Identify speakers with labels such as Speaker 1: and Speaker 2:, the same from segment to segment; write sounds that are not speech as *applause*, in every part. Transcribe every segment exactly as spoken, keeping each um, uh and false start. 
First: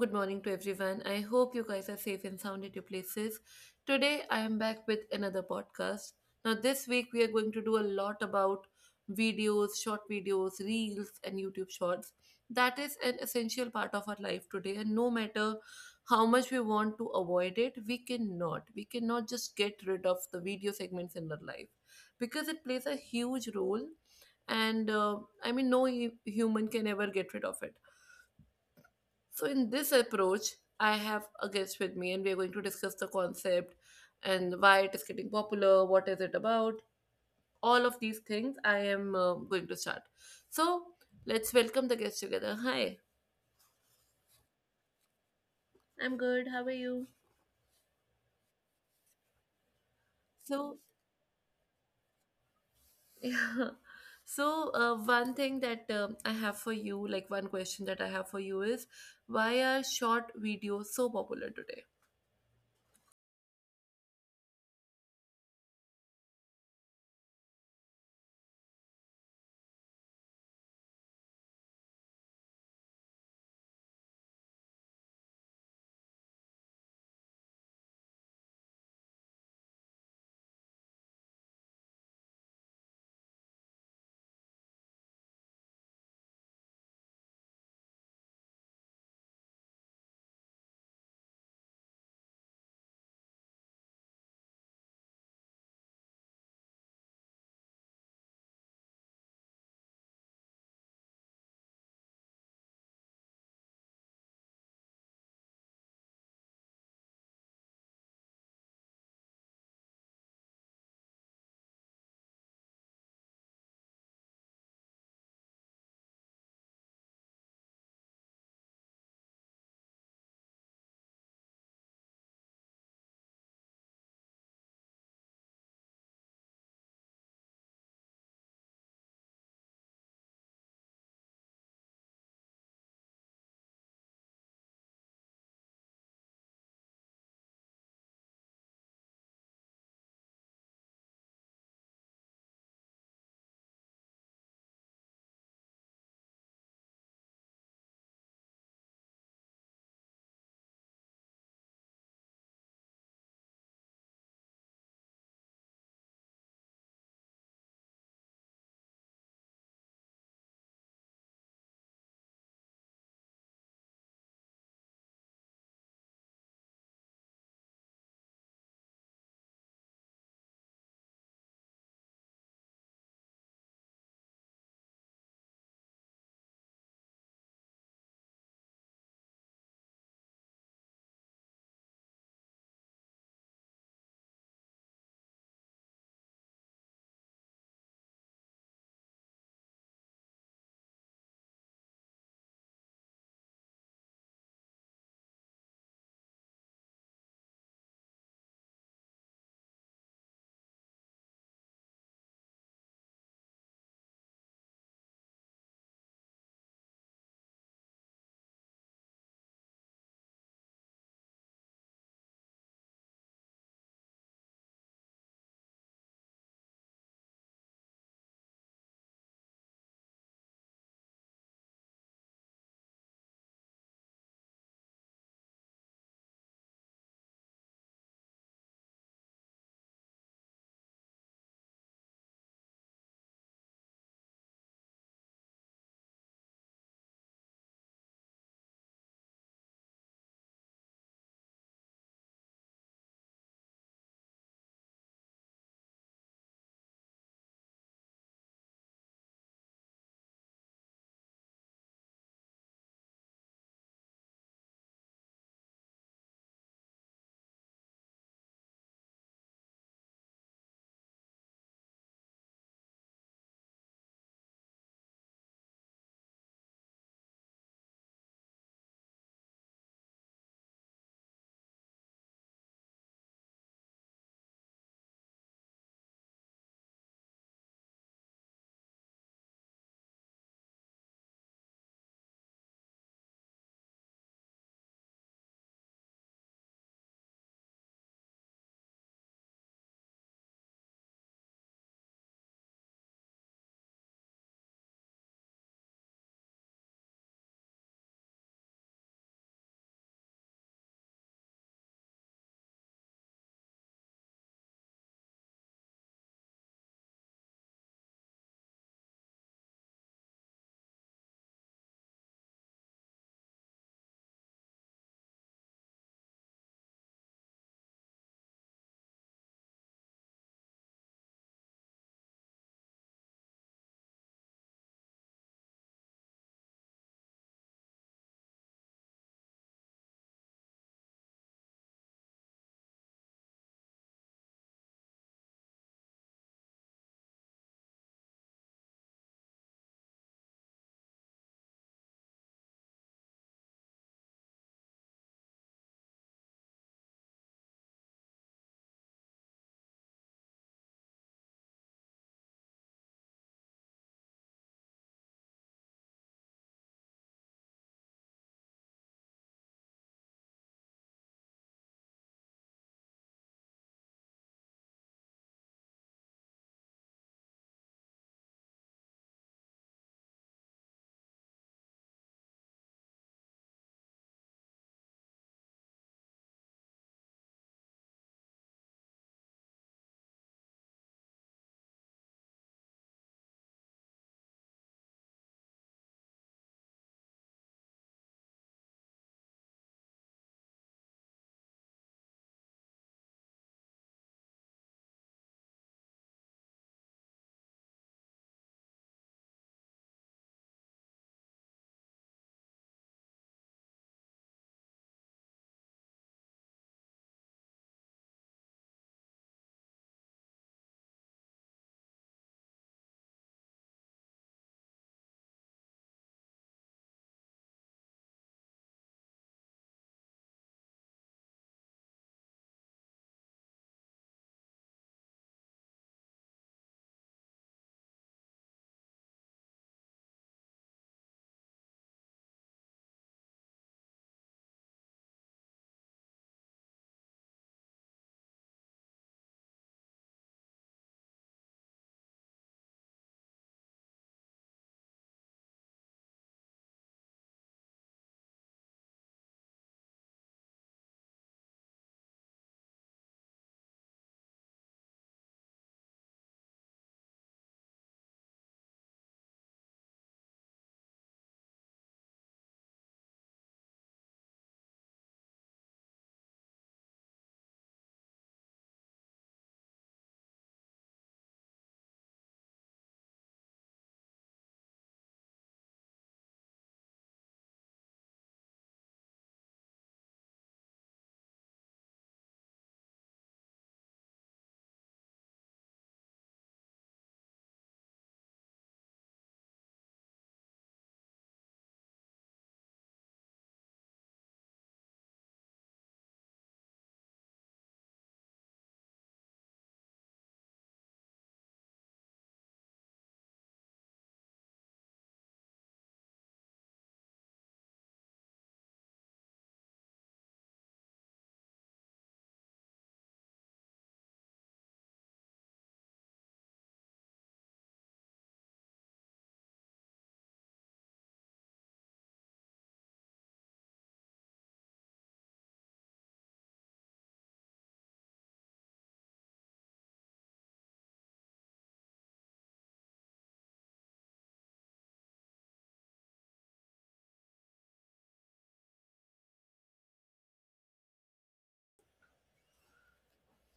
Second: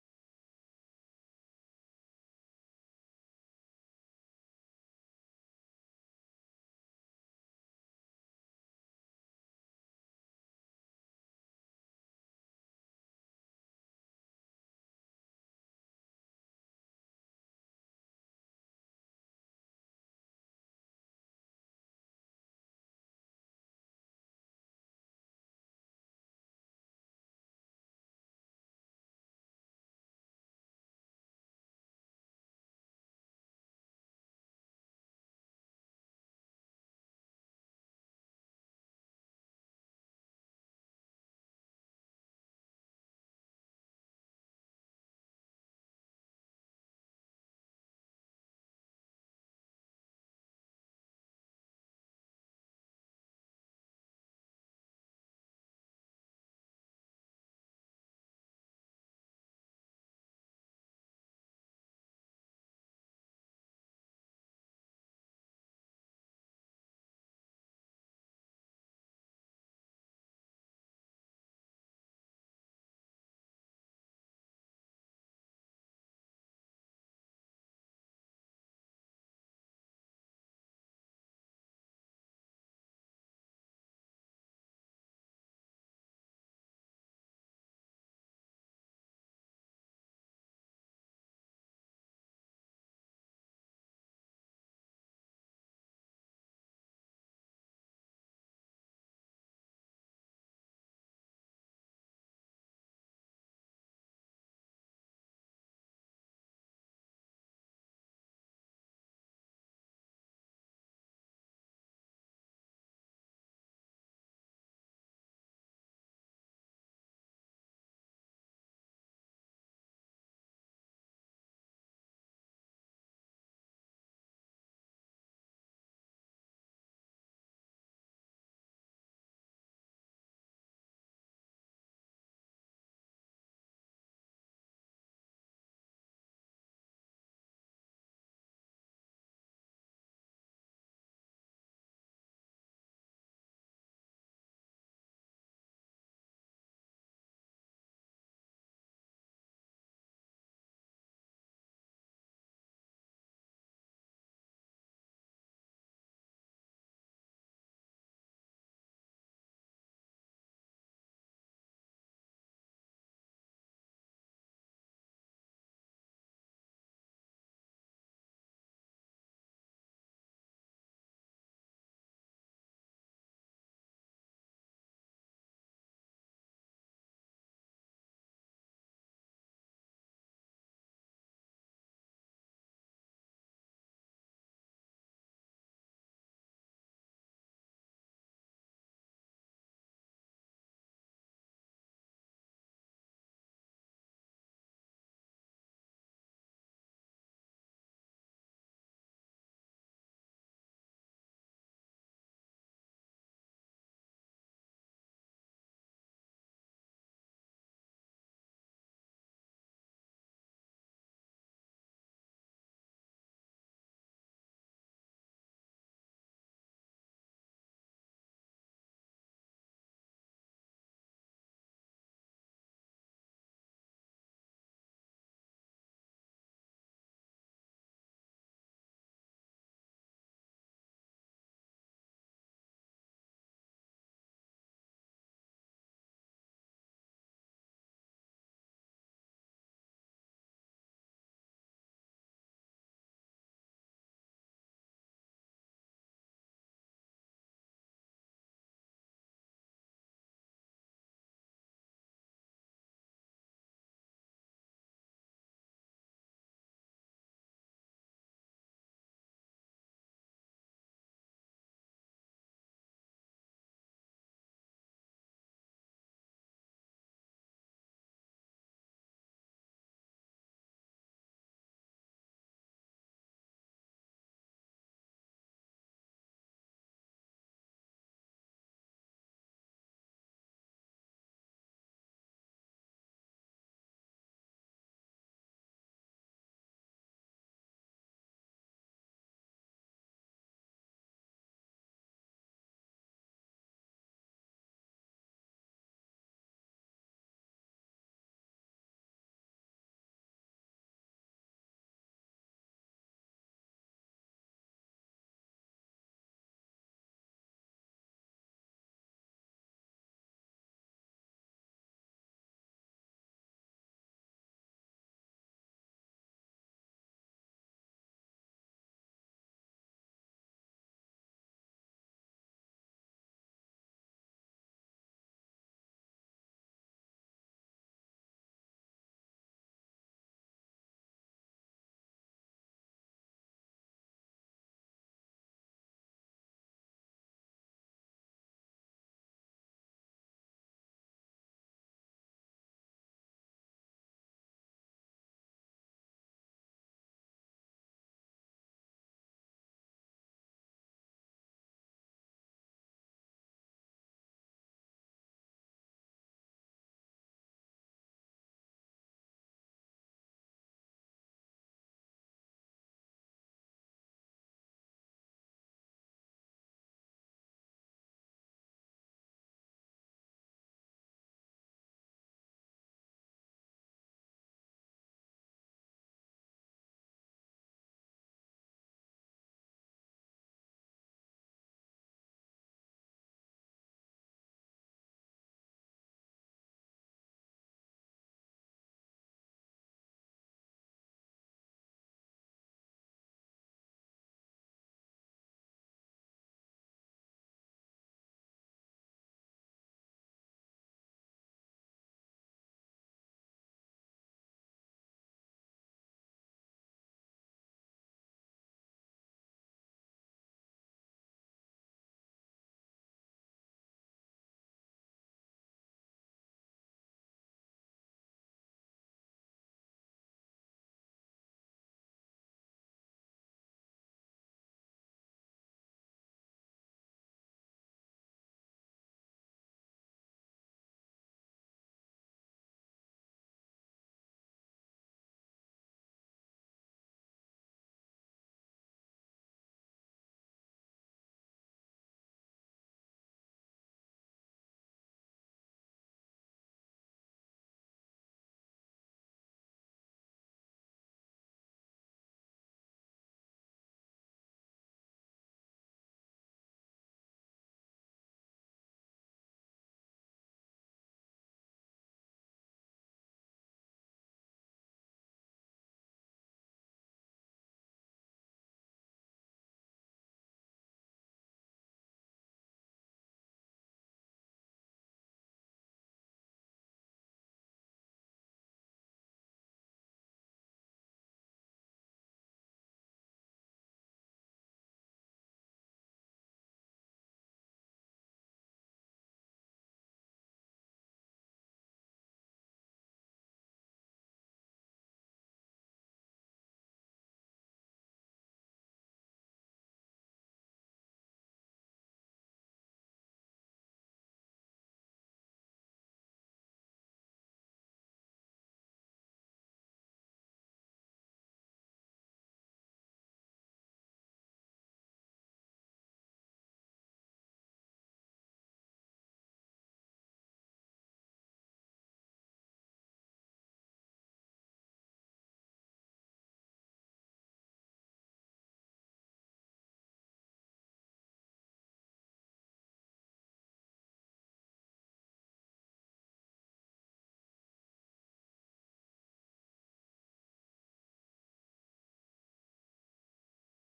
Speaker 1: good morning to everyone. I hope you guys are safe and sound at your places. Today I am back with another podcast. Now, this week we are going to do a lot about videos, short videos, reels, and YouTube shorts. That is an essential part of our life today, and no matter how much we want to avoid it, we cannot. We cannot just get rid of the video segments in our life because it plays a huge role, and uh, i mean no hu- human can ever get rid of it. So, in this approach, I have a guest with me, and we are going to discuss the concept and why it is getting popular, what is it about, all of these things. I am uh, going to start. So, let's welcome the guest together. Hi, I'm good. How are you? So, *laughs* yeah. So, uh, one thing that um, I have for you, like one question that I have for you is, why are short videos so popular today?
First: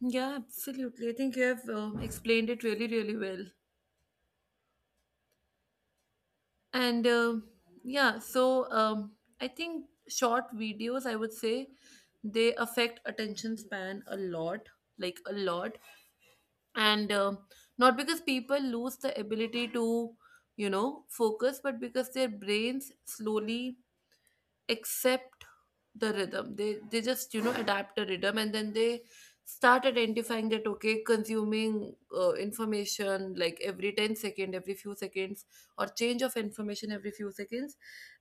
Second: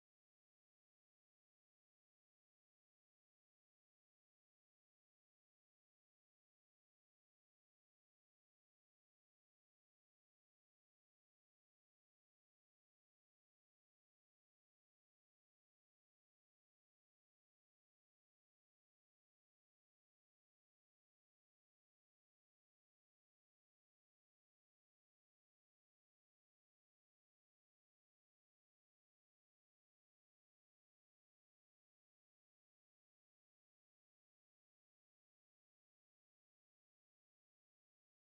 Speaker 1: Yeah, absolutely. I think you have um, explained it really, really well. and uh, yeah so um, i think short videos, I would say, they affect attention span a lot, like a lot. And uh, not because people lose the ability to, you know, focus, but because their brains slowly accept the rhythm. They they just, you know, adapt a rhythm and then they start identifying that, okay, consuming uh, information like every ten second, every few seconds, or change of information every few seconds,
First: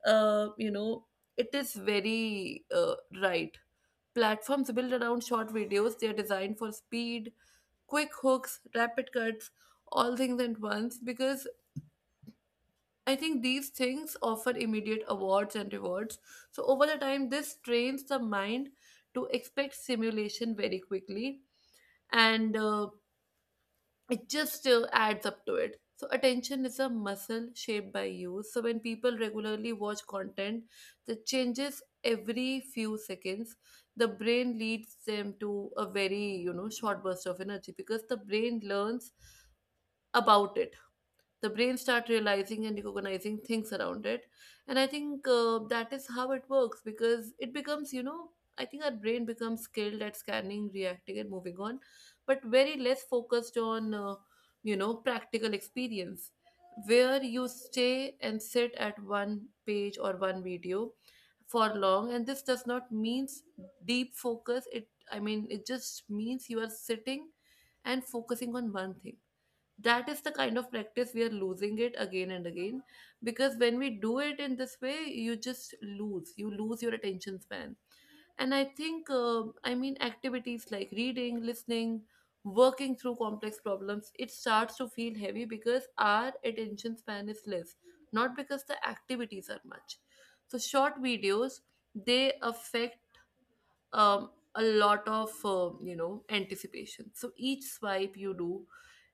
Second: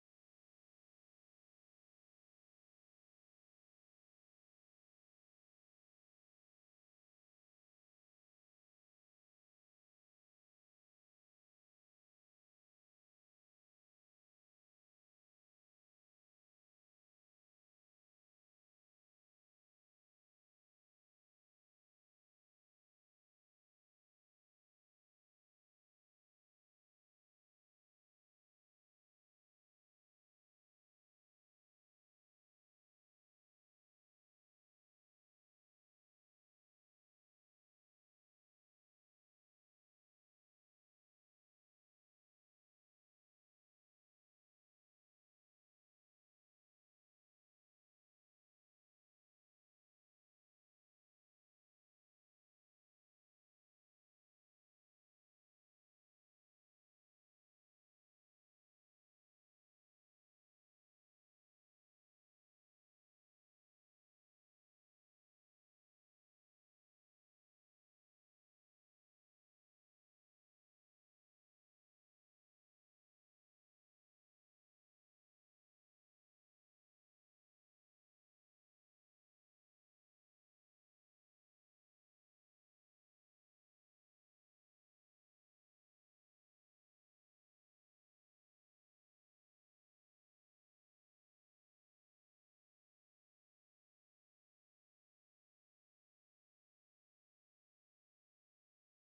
Speaker 1: uh, you know, it is very uh, right. Platforms built around short videos, they are designed for speed, quick hooks, rapid cuts, all things at once, because I think these things offer immediate awards and rewards. So, over the time, this trains the mind to expect simulation very quickly, and uh, it just uh, adds up to it. So, attention is a muscle shaped by use. So, when people regularly watch content that changes every few seconds, the brain leads them to a very, you know, short burst of energy because the brain learns about it. The brain start realizing and recognizing things around it, and I think uh, that is how it works because it becomes, you know, I think our brain becomes skilled at scanning, reacting, and moving on, but very less focused on uh, you know, practical experience, where you stay and sit at one page or one video for long. And this does not means deep focus. It, I mean, it just means you are sitting and focusing on one thing. That is the kind of practice we are losing it again and again, because when we do it in this way, you just lose you lose your attention span. And I think, uh, I mean, activities like reading, listening, working through complex problems, it starts to feel heavy because our attention span is less, not because the activities are much. So short videos, they affect um, a lot of uh, you know, anticipation. So each swipe you do,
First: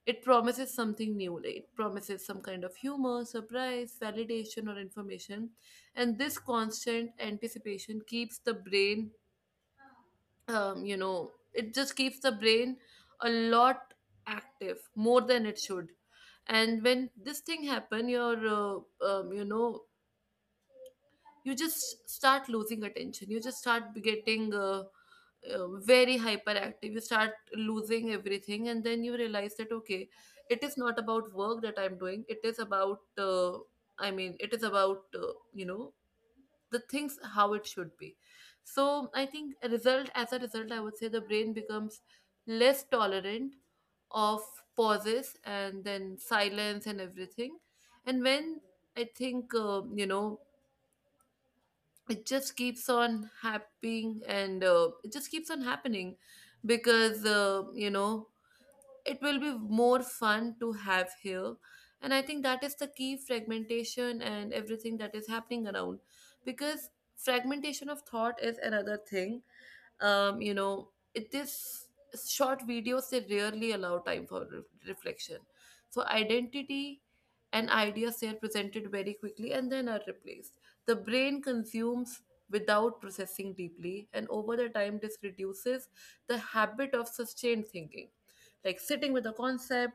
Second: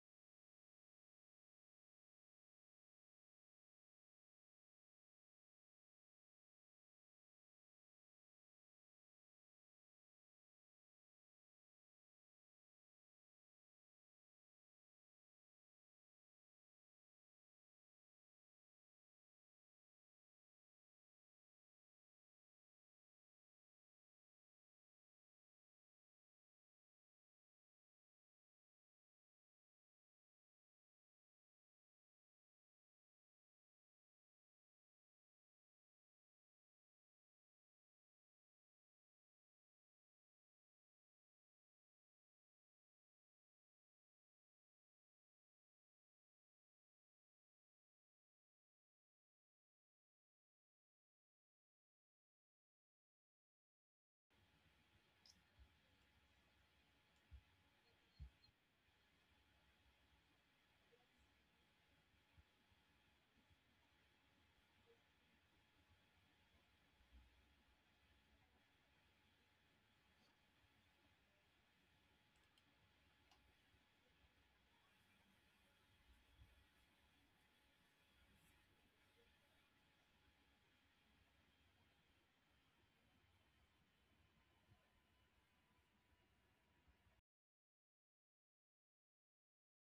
Speaker 1: it promises something new, like it promises some kind of humor, surprise, validation, or information, and this constant anticipation keeps the brain, um, you know, it just keeps the brain a lot active, more than it should. And when this thing happen, your uh, um, you know, you just start losing attention, you just start getting uh, uh, very hyperactive, you start losing everything, and then you realize that, okay, it is not about work that I'm doing, it is about uh, i mean it is about, uh, you know, the things how it should be. So I think a result, as a result, I would say the brain becomes less tolerant of pauses and then silence and everything. And when, I think, uh, you know, it just keeps on happening and uh, it just keeps on happening because, uh, you know, it will be more fun to have here. And I think that is the key, fragmentation and everything that is happening around, because fragmentation of thought is another thing. Um, you know it this short videos, they rarely allow time for re- reflection. So identity and ideas, they are presented very quickly and then are replaced. The brain consumes without processing deeply, and over the time this reduces the habit of sustained thinking, like sitting with a concept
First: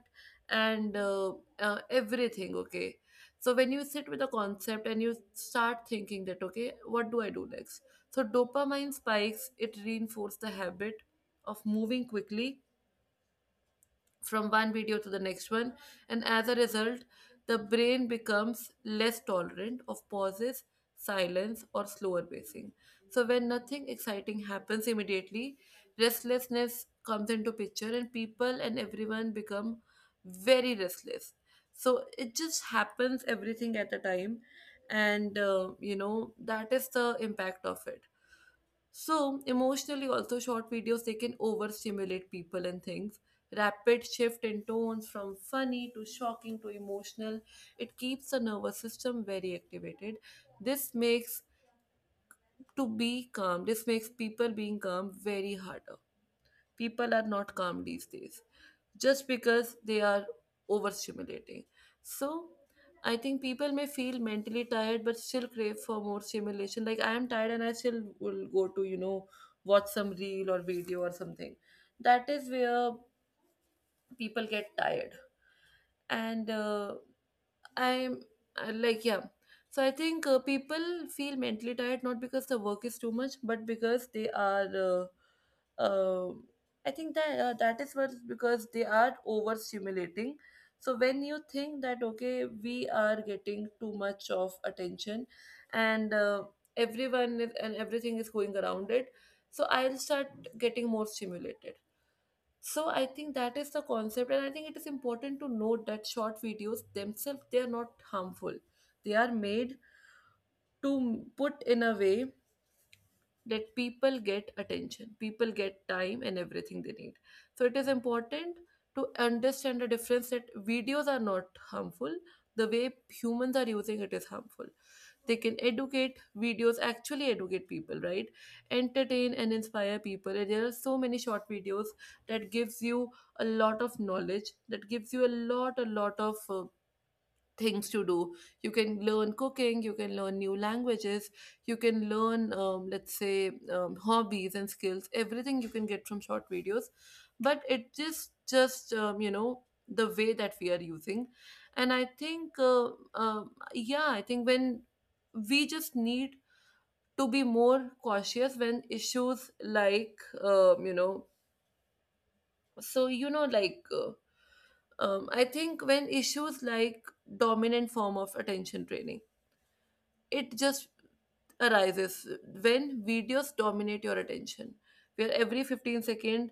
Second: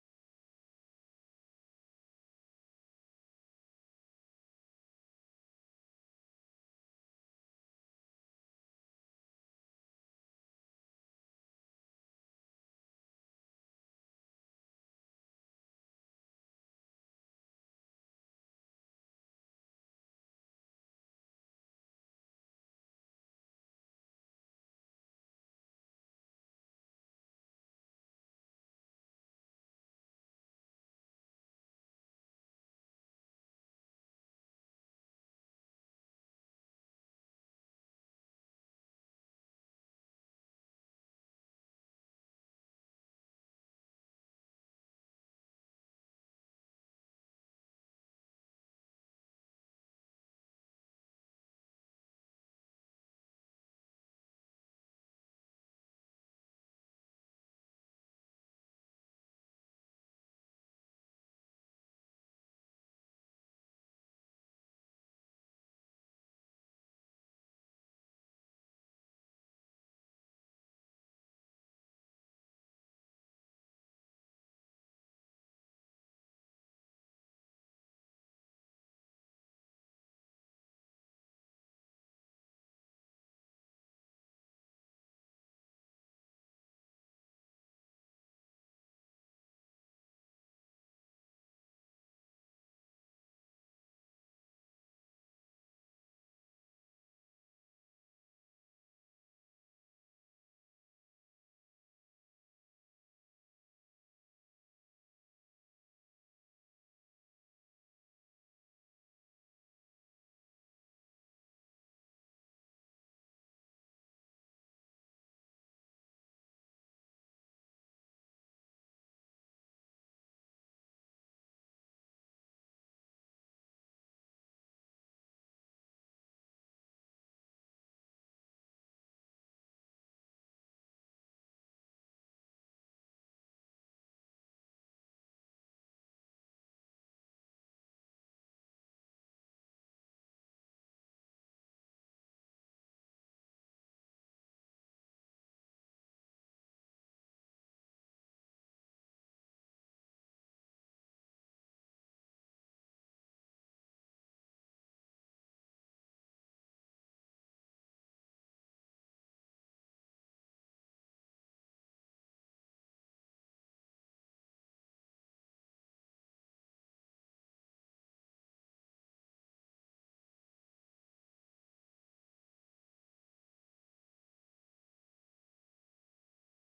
Speaker 1: and uh, uh, everything, okay. So when you sit with a concept and you start thinking that, okay, what do I do next, so dopamine spikes, it reinforces the habit of moving quickly from one video to the next one. And as a result, the brain becomes less tolerant of pauses, silence, or slower pacing. So when nothing exciting happens immediately, restlessness comes into picture and people and everyone become very restless. So it just happens everything at a time. And uh, you know, that is the impact of it. So, emotionally, also short videos they can overstimulate people and things. Rapid shift in tones from funny to shocking to emotional. It keeps the nervous system very activated. This makes to be calm. This makes people being calm very hard. People are not calm these days just because they are overstimulating. So I think people may feel mentally tired but still crave for more stimulation. Like I am tired and I still will go to, you know, watch some reel or video or something. That is where people get tired. And uh, I'm uh, like, yeah. So I think uh, people feel mentally tired not because the work is too much, but because they are. Uh, uh, I think that uh, that is what, because they are overstimulating. So when you think that, okay, we are getting too much of attention, and uh, everyone is, and everything is going around it, so I'll start getting more stimulated. So I think that is the concept, and I think it is important to note that short videos themselves they are not harmful. They are made to m- put in a way that people get attention, people get time and everything they need. So it is important to understand the difference that videos are not harmful. The way humans are using it is harmful. They can educate. Videos actually educate people, right, entertain and inspire people. And there are so many short videos that gives you a lot of knowledge, that gives you a lot a lot of uh, things to do. You can learn cooking, you can learn new languages, you can learn, um, let's say, um, hobbies and skills, everything you can get from short videos. But it just just um, you know, the way that we are using. And I think uh, uh, yeah, I think when we just need to be more cautious when issues like, um, you know so you know like uh, um, I think when issues like dominant form of attention training, it just arises when videos dominate your attention, where every fifteen second,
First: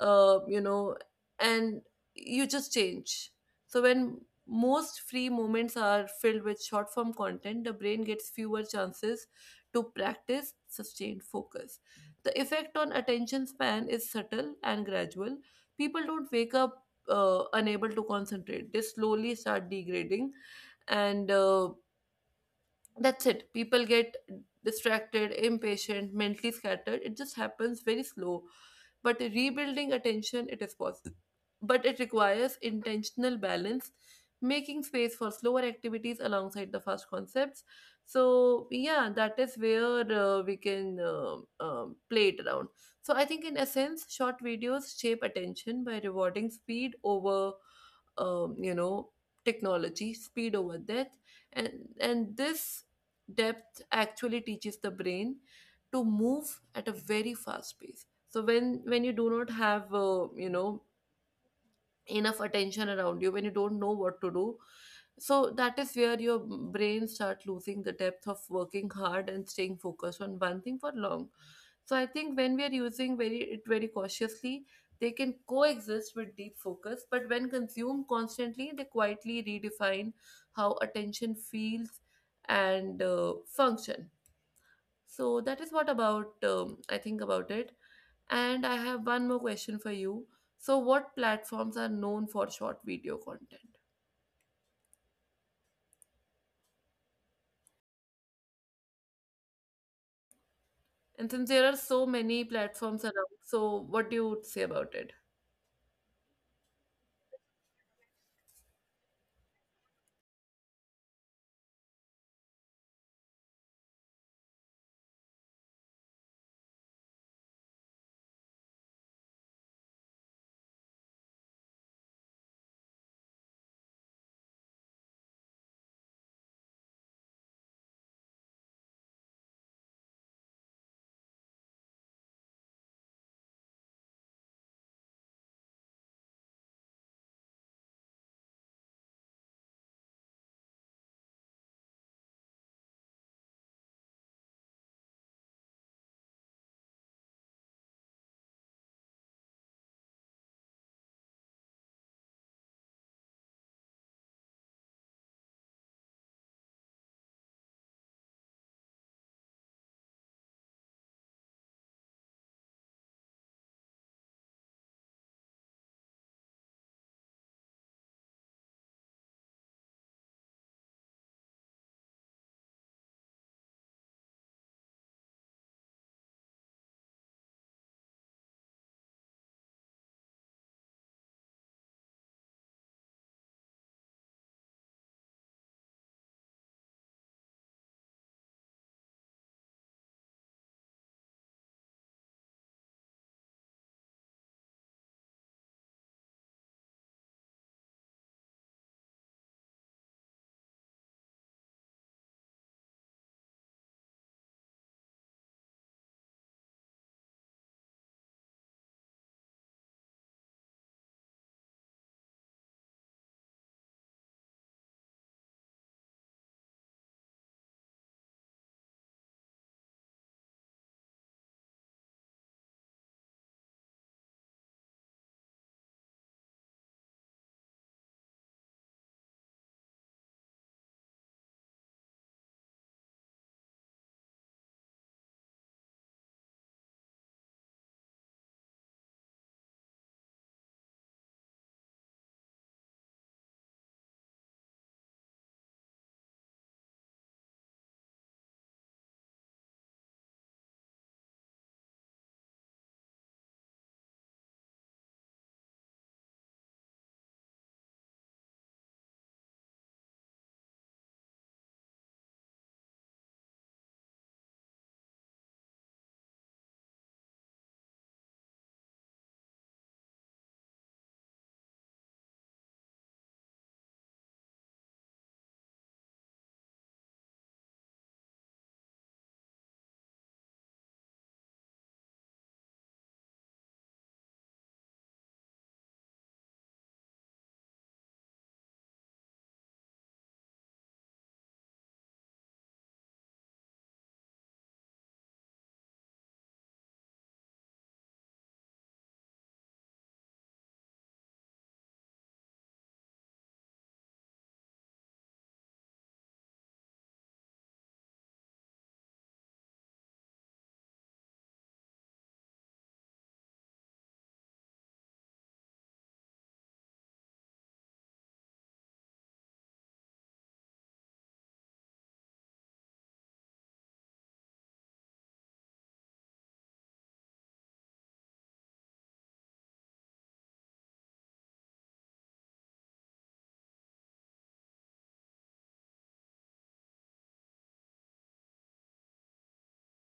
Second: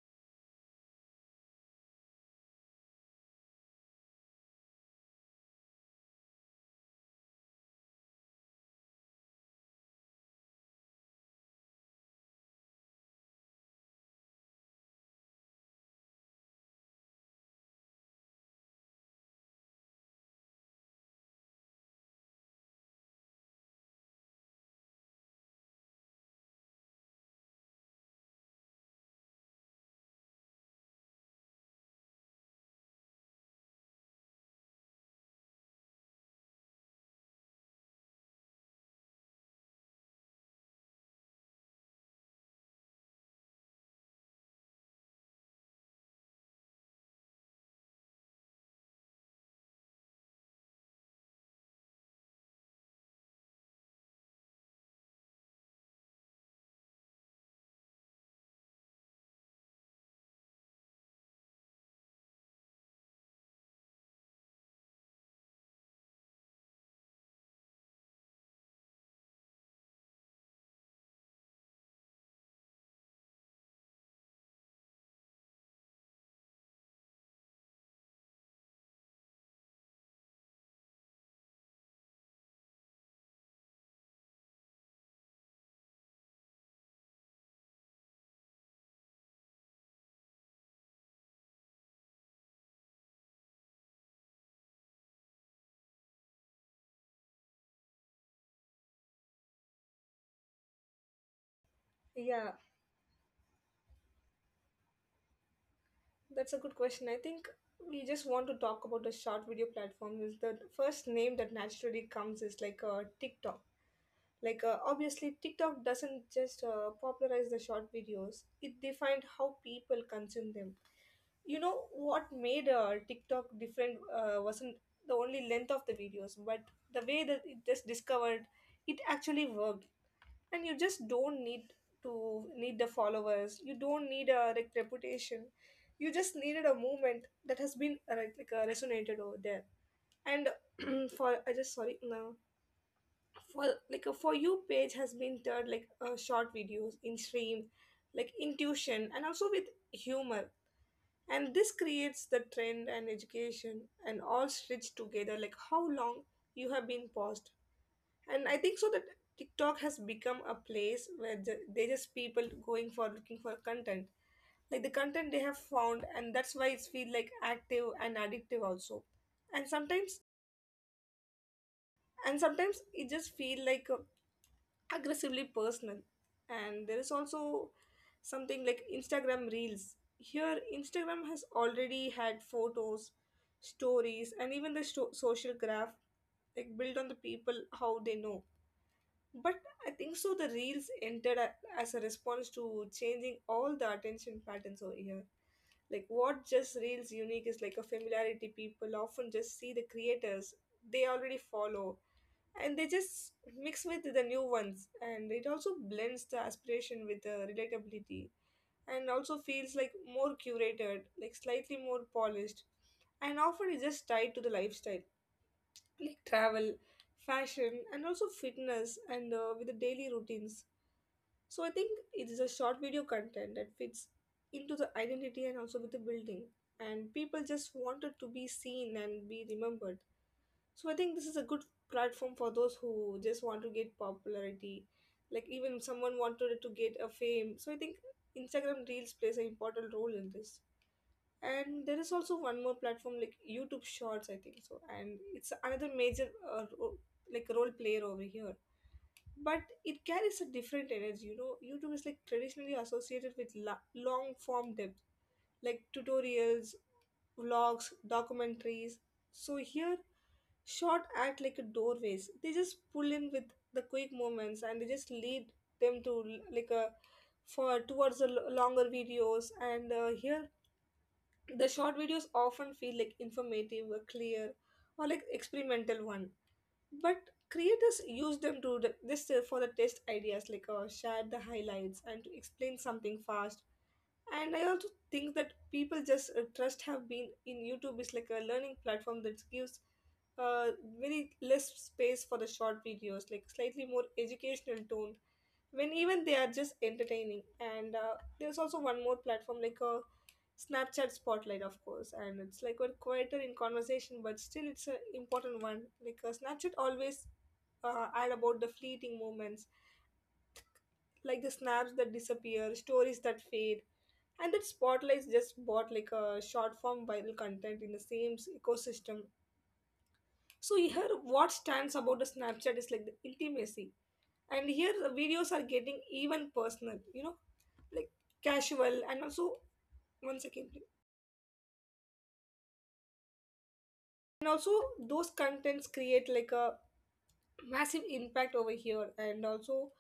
Speaker 1: uh, you know, and you just change. So when most free moments are filled with short form content, the brain gets fewer chances to practice sustained focus. The effect on attention span is subtle and gradual. People don't wake up uh, unable to concentrate, they slowly start degrading, and uh, that's it. People get distracted, impatient, mentally scattered. It just happens very slow. But rebuilding attention, it is possible. But it requires intentional balance, making space for slower activities alongside the fast concepts. So, yeah, that is where uh, we can uh, um, play it around. So, I think in essence, short videos shape attention by rewarding speed over, um, you know, technology, speed over depth. And and this depth actually teaches the brain to move at a very fast pace. So when when you do not have, uh, you know, enough attention around you, when you don't know what to do, so that is where your brain start losing the depth of working hard and staying focused on one thing for long. So I think when we are using very it very cautiously, they can coexist with deep focus, but when consumed constantly they quietly redefine how attention feels and uh, function. So that is what about, um, I think about it. And I have one more question for you. So what platforms are known for short video content? And since there are so many
Speaker 2: Yeah,
Speaker 1: platforms around, so what do you say about it?
Speaker 2: that's a good question. I think we just want to talk about the short video platform. Is the first name that naturally comes is like uh, TikTok. Like uh, obviously, TikTok doesn't just uh, popularize the short videos; it defined how people consume them. You know what made uh, TikTok different uh, wasn't the only length of the videos, but the way that it just discovered it actually worked. And you just don't need to need the followers, you don't need a, like, reputation. You just needed a movement that has been uh, like, like uh, resonated over there and *clears throat* for I just sorry no for like a for you page has been turned like uh, short videos in stream, like intuition and also with humor, and this creates the trend and education and all stitched together like how long you have been paused. And I think so that TikTok has become a place where ju- they just people going for looking for content, like the content they have found, and that's why it's feel like active and addictive also. And sometimes and sometimes it just feel like uh, aggressively personal. And there is also something like Instagram Reels here. Instagram has already had photos, stories, and even the sto- social graph, like built on the people how they know. But I think so the reels entered a- as a response to changing all the attention patterns over here. Like what just reels unique is like a familiarity, people often just see the creators they already follow and they just mix with the new ones, and it also blends the aspiration with the relatability and also feels like more curated, like slightly more polished, and often it's just tied to the lifestyle like travel, fashion, and also fitness, and uh, with the daily routines. So I think it is a short video content that fits into the identity and also with the building. And people just wanted to be seen and be remembered. So I think this is a good platform for those who just want to get popularity. Like even someone wanted to get a fame. So I think Instagram Reels plays an important role in this. And there is also one more platform like YouTube Shorts, I think so. And it's another major uh, ro- like role player over here, but it carries a different energy. You know, YouTube is like traditionally associated with la- long form depth like tutorials, vlogs, documentaries. So here short act like a doorways, they just pull in with the quick moments and they just lead them to l- like a for towards the l- longer videos. And uh, here the short videos often feel like informative or clear or like experimental one. But creators use them to the, this uh, for the test ideas, like uh, share the highlights and to explain something fast. And I also think that people just uh, trust have been in YouTube is like a learning platform that gives uh, very less space for the short videos, like slightly more educational tone when even they are just entertaining. And uh, there's also one more platform like uh, Snapchat Spotlight, of course, and it's like we're quieter in conversation, but still it's an important one. Like uh, Snapchat always uh, add about the fleeting moments, like the snaps that disappear, stories that fade, and that Spotlight's just bought like a short form viral content in the same s- ecosystem. So here, what stands about the Snapchat is like the intimacy, and here the videos are getting even personal. You know, like casual and also once again, and also those contents create like a massive impact over here. And also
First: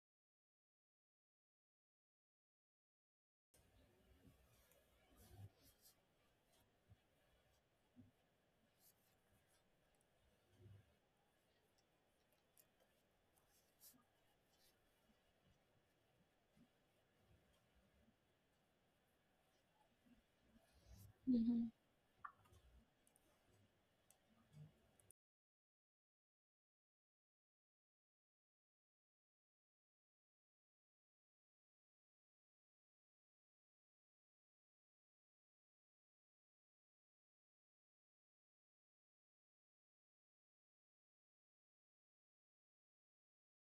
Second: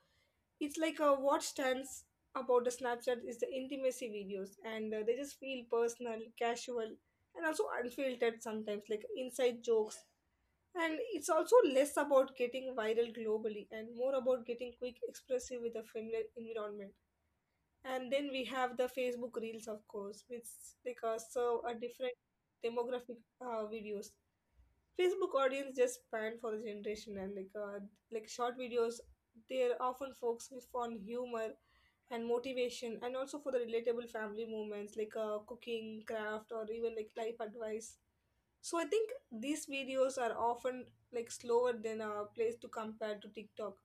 Speaker 2: it's like uh, what stands about the Snapchat is the intimacy videos, and uh, they just feel personal, casual, and also unfiltered, sometimes like inside jokes. And it's also less about getting viral globally and more about getting quick expressive with a familiar environment. And then we have the Facebook Reels, of course, which like uh, serve
Speaker 1: Mhm.
Speaker 2: a different demographic uh, videos. Facebook audience just span for the generation, and like uh, like short videos, they're often focused on humor and motivation, and also for the relatable family moments like uh, cooking, craft, or even like life advice. So I think these videos are often like slower than a place to compare to TikTok,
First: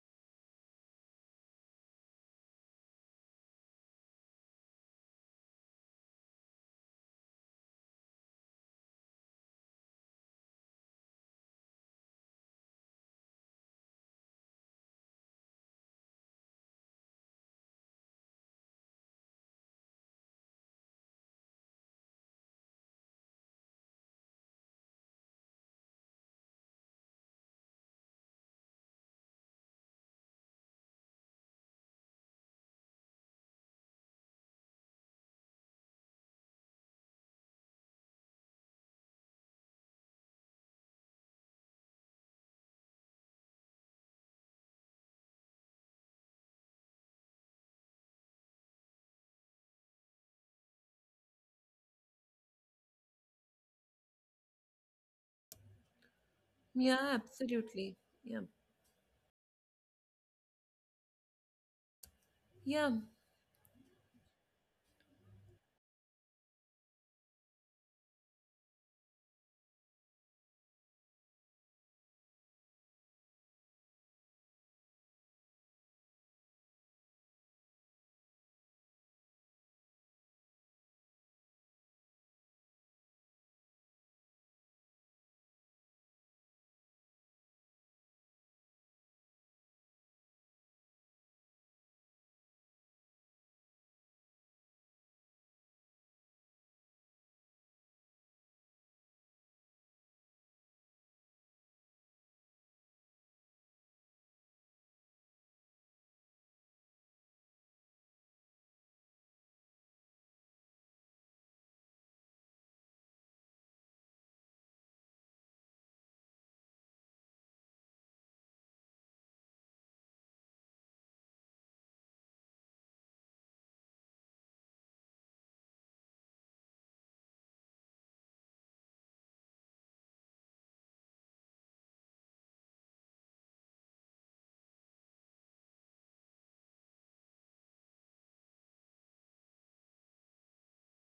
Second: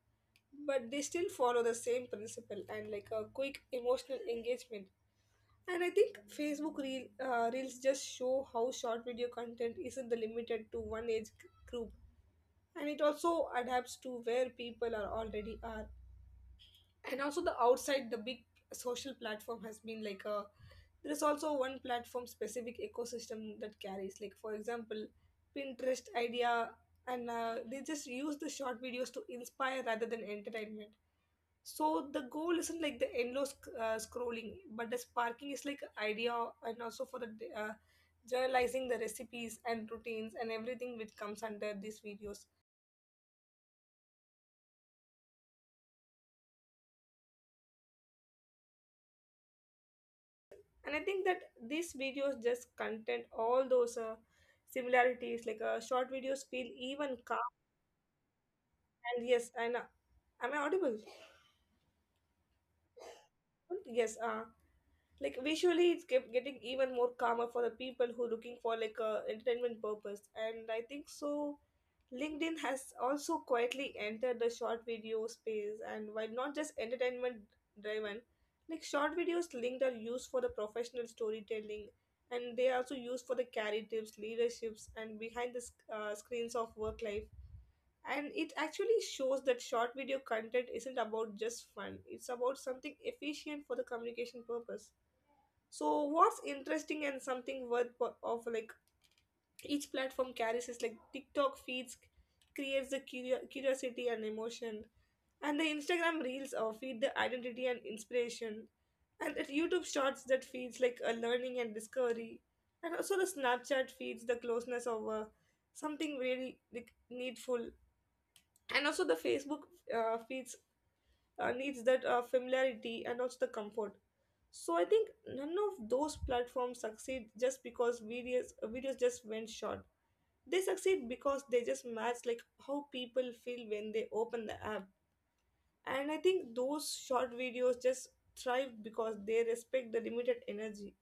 Speaker 2: but they still follow the same principle and like a quick emotional engagement. And I think Facebook reel, uh, reels just show how short video content isn't the limited to one age group, and it also adapts to where people are already are. And also the outside the big social platform has been like a there is also one platform specific ecosystem that carries, like for example, Pinterest idea. And uh, they just use the short videos to inspire rather than entertainment. So the goal isn't like the endless uh, scrolling but the sparking is like idea, and also for the uh, journalizing the recipes and routines and everything which comes under these videos. And I think that these videos just content all those uh, similarities, like uh, short videos feel
Speaker 1: Yeah,
Speaker 2: even calm.
Speaker 1: absolutely. Yeah.
Speaker 2: And yes, and uh, am I audible?
Speaker 1: Yeah.
Speaker 2: Yes, uh, like visually it's get, getting even more calmer for the people who are looking for like a entertainment purpose. And I think so LinkedIn has also quietly entered the short video space, and while not just entertainment driven, like short videos linked are used for the professional storytelling, and they are also used for the career tips, leaderships, and behind the sc- uh, screens of work life. And it actually shows that short video content isn't about just fun, it's about something efficient for the communication purpose. So what's interesting and something worth po- of like each platform carries is like TikTok feeds creates the curio- curiosity and emotion, and the Instagram Reels uh, feed the identity and inspiration, and the YouTube Shorts that feeds like a learning and discovery, and also the Snapchat feeds the closeness of uh, something really like needful, and also the Facebook uh, feeds uh, needs that uh, familiarity and also the comfort. So I think none of those platforms succeed just because videos videos just went short. They succeed because they just match like how people feel when they open the app. And I think those short videos just thrive because they respect the limited energy.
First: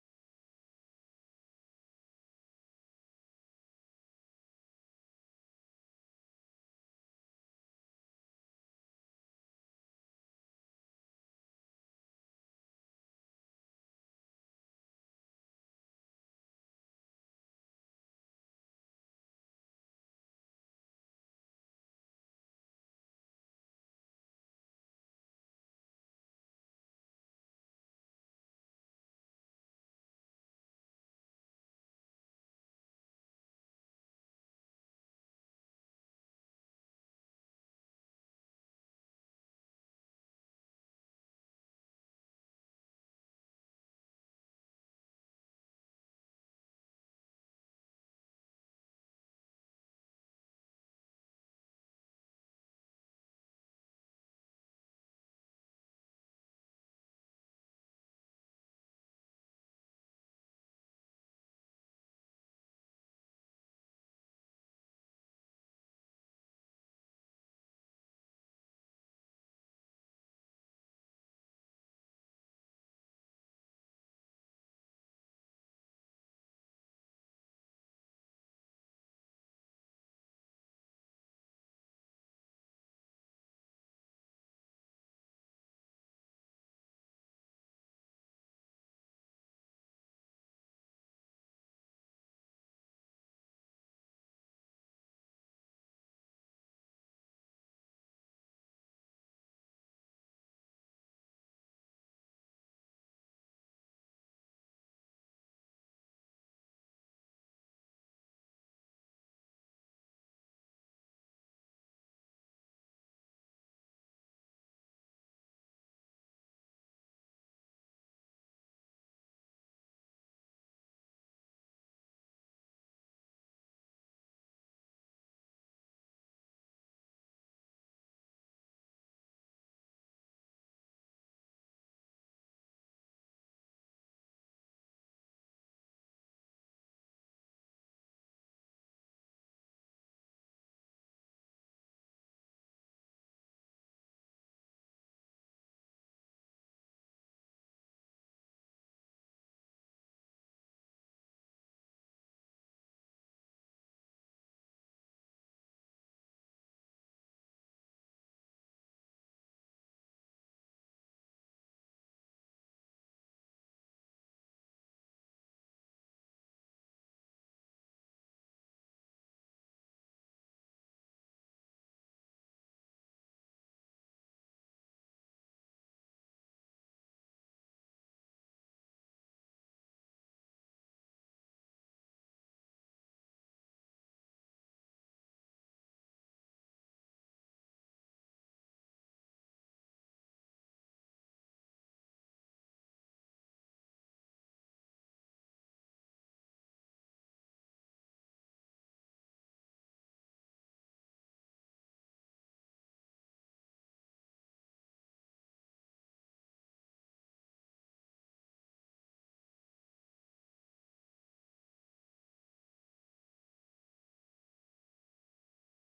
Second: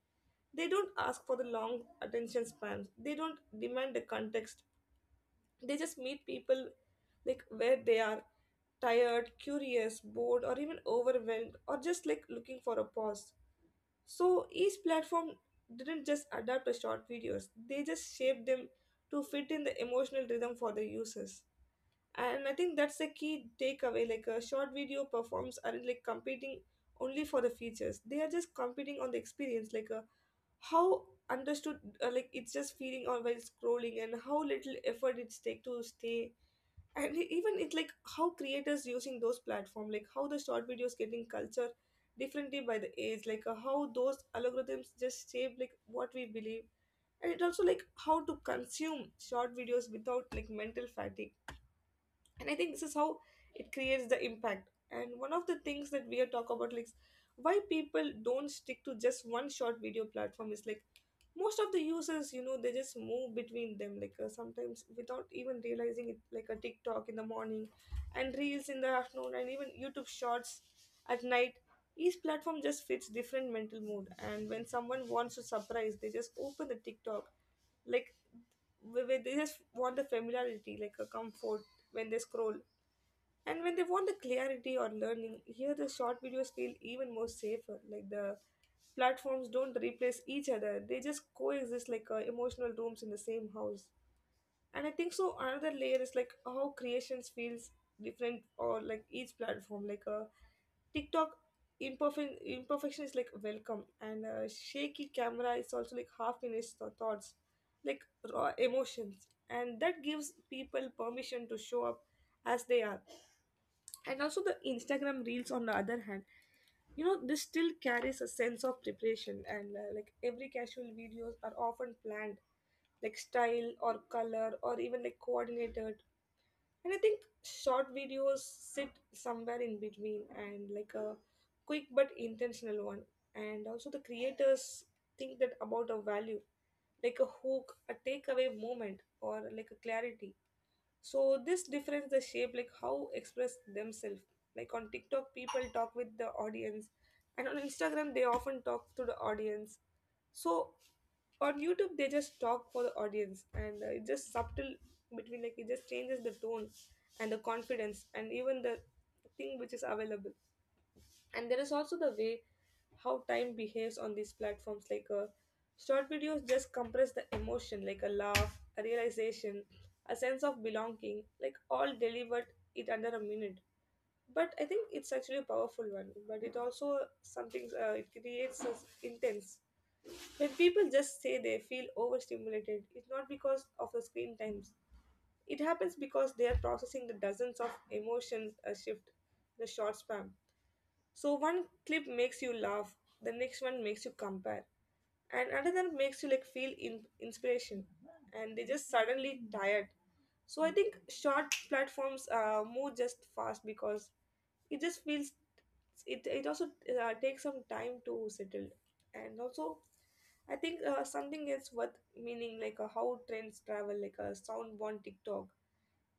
Speaker 2: They don't ask for the long attention spans. They don't demand the context, they just meet people like where they are, tired, curious, bored, or even overwhelmed, or just like looking for a pause. So each platform didn't just adapt to short videos, they just shaped them to fit in the emotional rhythm for the users. And I think that's the key takeaway, like a short video performs aren't like competing only for the features, they are just competing on the experience, like a how understood, uh, like it's just feeling on while scrolling and how little effort it's take to stay. And e, even it like how creators using those platform, like how the short videos getting culture differently by the age, like uh, how those algorithms just shape like what we believe. And it also like how to consume short videos without like mental fatigue. And I think this is how it creates the impact. And one of the things that we are talk about, like why people don't stick to just one short video platform is like most of the users, you know, they just move between them like uh, sometimes without even realizing it, like a TikTok in the morning and reels in the afternoon and even YouTube Shorts at night. Each platform just fits different mental mood, and when someone wants to surprise they just open the TikTok, like where where they just want the familiarity like a comfort when they scroll. And when they want the clarity or learning, here the short videos feel even more safer. Like the platforms don't replace each other, they just coexist like uh, emotional rooms in the same house. And I think so another layer is like how creations feels different or like each platform, like a TikTok, imperfect imperfection is like welcome, and uh shaky camera is also like half finished th- thoughts, like raw emotions, and that gives people permission to show up as they are. And also the Instagram Reels on the other hand, you know, this still carries a sense of preparation, and uh, like every casual videos are often planned, like style or color or even like coordinated. And I think short videos sit somewhere in between and like a quick but intentional one. And also the creators think that about a value, like a hook, a takeaway moment, or like a clarity. So this difference the shape like how express themselves. Like on TikTok, people talk with the audience, and on Instagram they often talk to the audience. So on YouTube they just talk for the audience, and uh, it's just subtle between like it just changes the tone and the confidence and even the thing which is available. And there is also the way how time behaves on these platforms like uh, short videos just compress the emotion like a laugh, a realization, a sense of belonging, like all delivered it under a minute. But I think it's actually a powerful one, but it also something, uh, it creates us intense when people just say they feel overstimulated. It's not because of the screen times, it happens because they are processing the dozens of emotions, a shift, the short spam. So one clip makes you laugh, the next one makes you compare, and another makes you like feel in- inspiration, and they just suddenly tired. So I think short platforms uh, move just fast because it just feels, it it also uh, takes some time to settle, and also I think uh, something else worth meaning like uh, how trends travel like a soundborn TikTok,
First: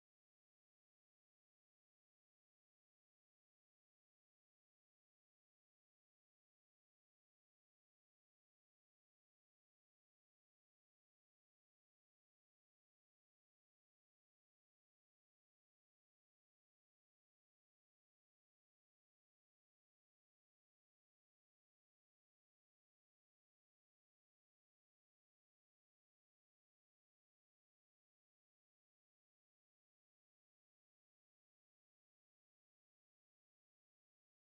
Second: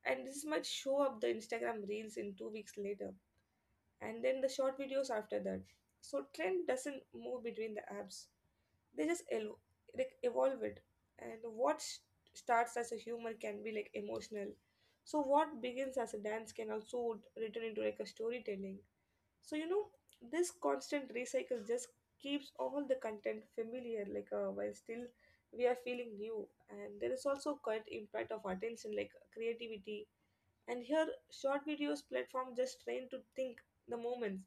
Speaker 2: and this might show up the Instagram reels in two weeks later, and then the short videos after that. So trend doesn't move between the apps; they just el- like evolve it. And what s- starts as a humor can be like emotional. So what begins as a dance can also t- return into like a storytelling. So you know this constant recycle just keeps all the content familiar, like uh, while still we are feeling new. And there is also quite impact of attention, like creativity, and here short videos platform just trained to think the moments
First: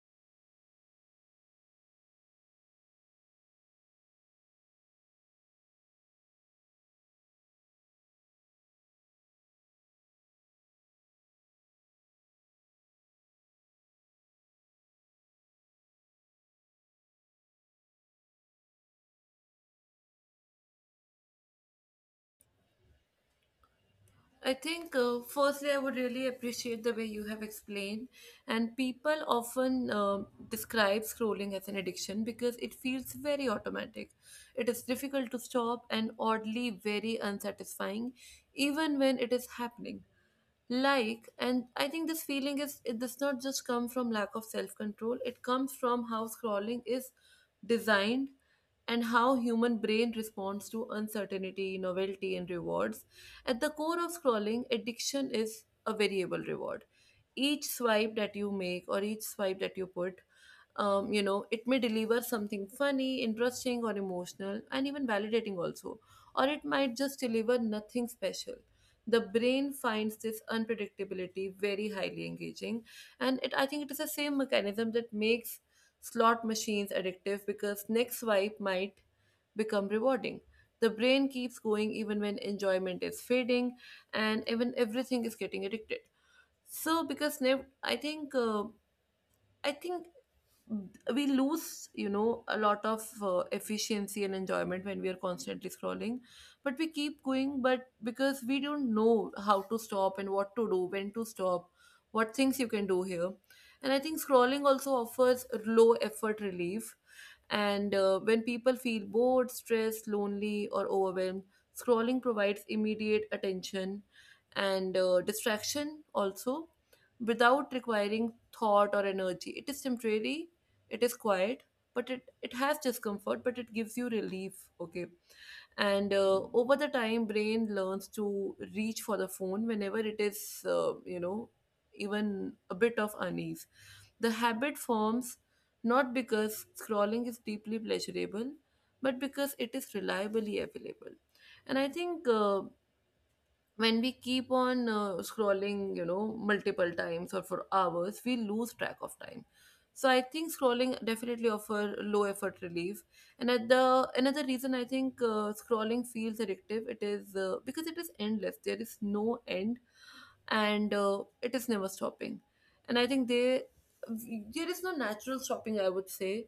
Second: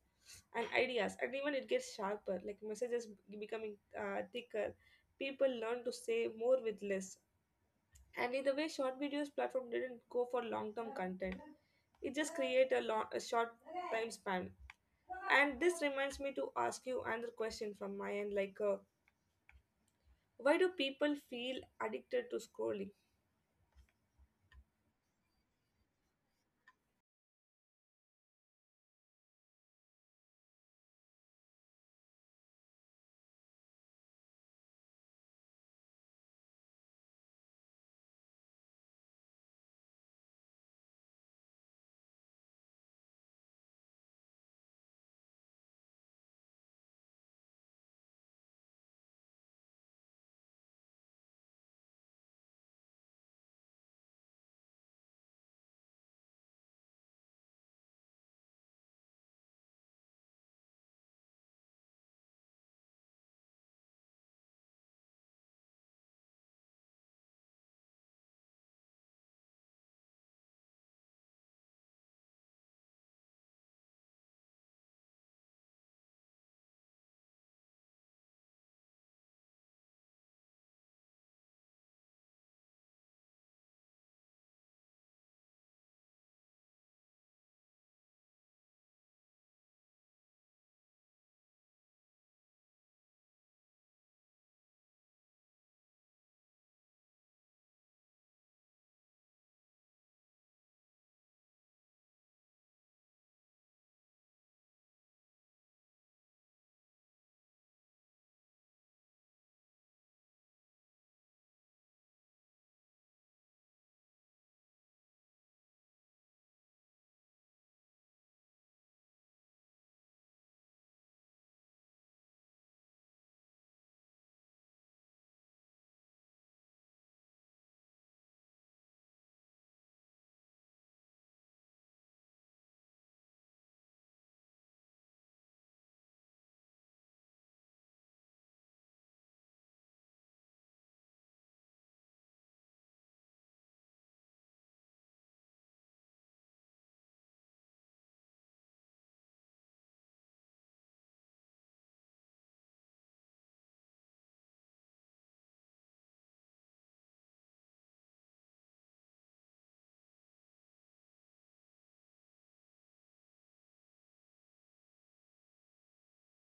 Speaker 2: and ideas, and even it gets sharper like messages becoming uh, thicker. People learn to say more with less, and in the way short videos platform didn't go for long term content, it just create a, long, a short time span. And this reminds me to ask you another question from my end like uh, why do people feel addicted to scrolling?
Speaker 1: I think, uh, firstly, I would really appreciate the way you have explained. And people often um describe scrolling as an addiction because it feels very automatic. It is difficult to stop and oddly very unsatisfying, even when it is happening. Like and I think this feeling, is it does not just come from lack of self control. It comes from how scrolling is designed and how human brain responds to uncertainty, novelty and rewards. At the core of scrolling addiction is a variable reward. Each swipe that you make or each swipe that you put, um, you know it may deliver something funny, interesting or emotional, and even validating also, or it might just deliver nothing special. The brain finds this unpredictability very highly engaging. And it i think it is the same mechanism that makes slot machines addictive, because next swipe might become rewarding. The brain keeps going even when enjoyment is fading, and even everything is getting addicted. So because nev- i think uh, i think we lose, you know a lot of uh, efficiency and enjoyment when we are constantly scrolling, but we keep going, but because we don't know how to stop and what to do, when to stop, what things you can do here. And I think scrolling also offers low effort relief. And uh, when people feel bored, stressed, lonely or overwhelmed, scrolling provides immediate attention and uh, distraction also, without requiring thought or energy. It is temporary, it is quiet, but it, it has discomfort, but it gives you relief. Okay. And uh, over the time, brain learns to reach for the phone whenever it is, uh, you know, even a bit of unease. The habit forms not because scrolling is deeply pleasurable, but because it is reliably available. And I think uh, when we keep on uh, scrolling, you know multiple times or for hours, we lose track of time. So I think scrolling definitely offer low effort relief. And at the another reason I think uh, scrolling feels addictive, it is uh, because it is endless, there is no end, and uh, it is never stopping. And I think they there is no natural stopping, I would say.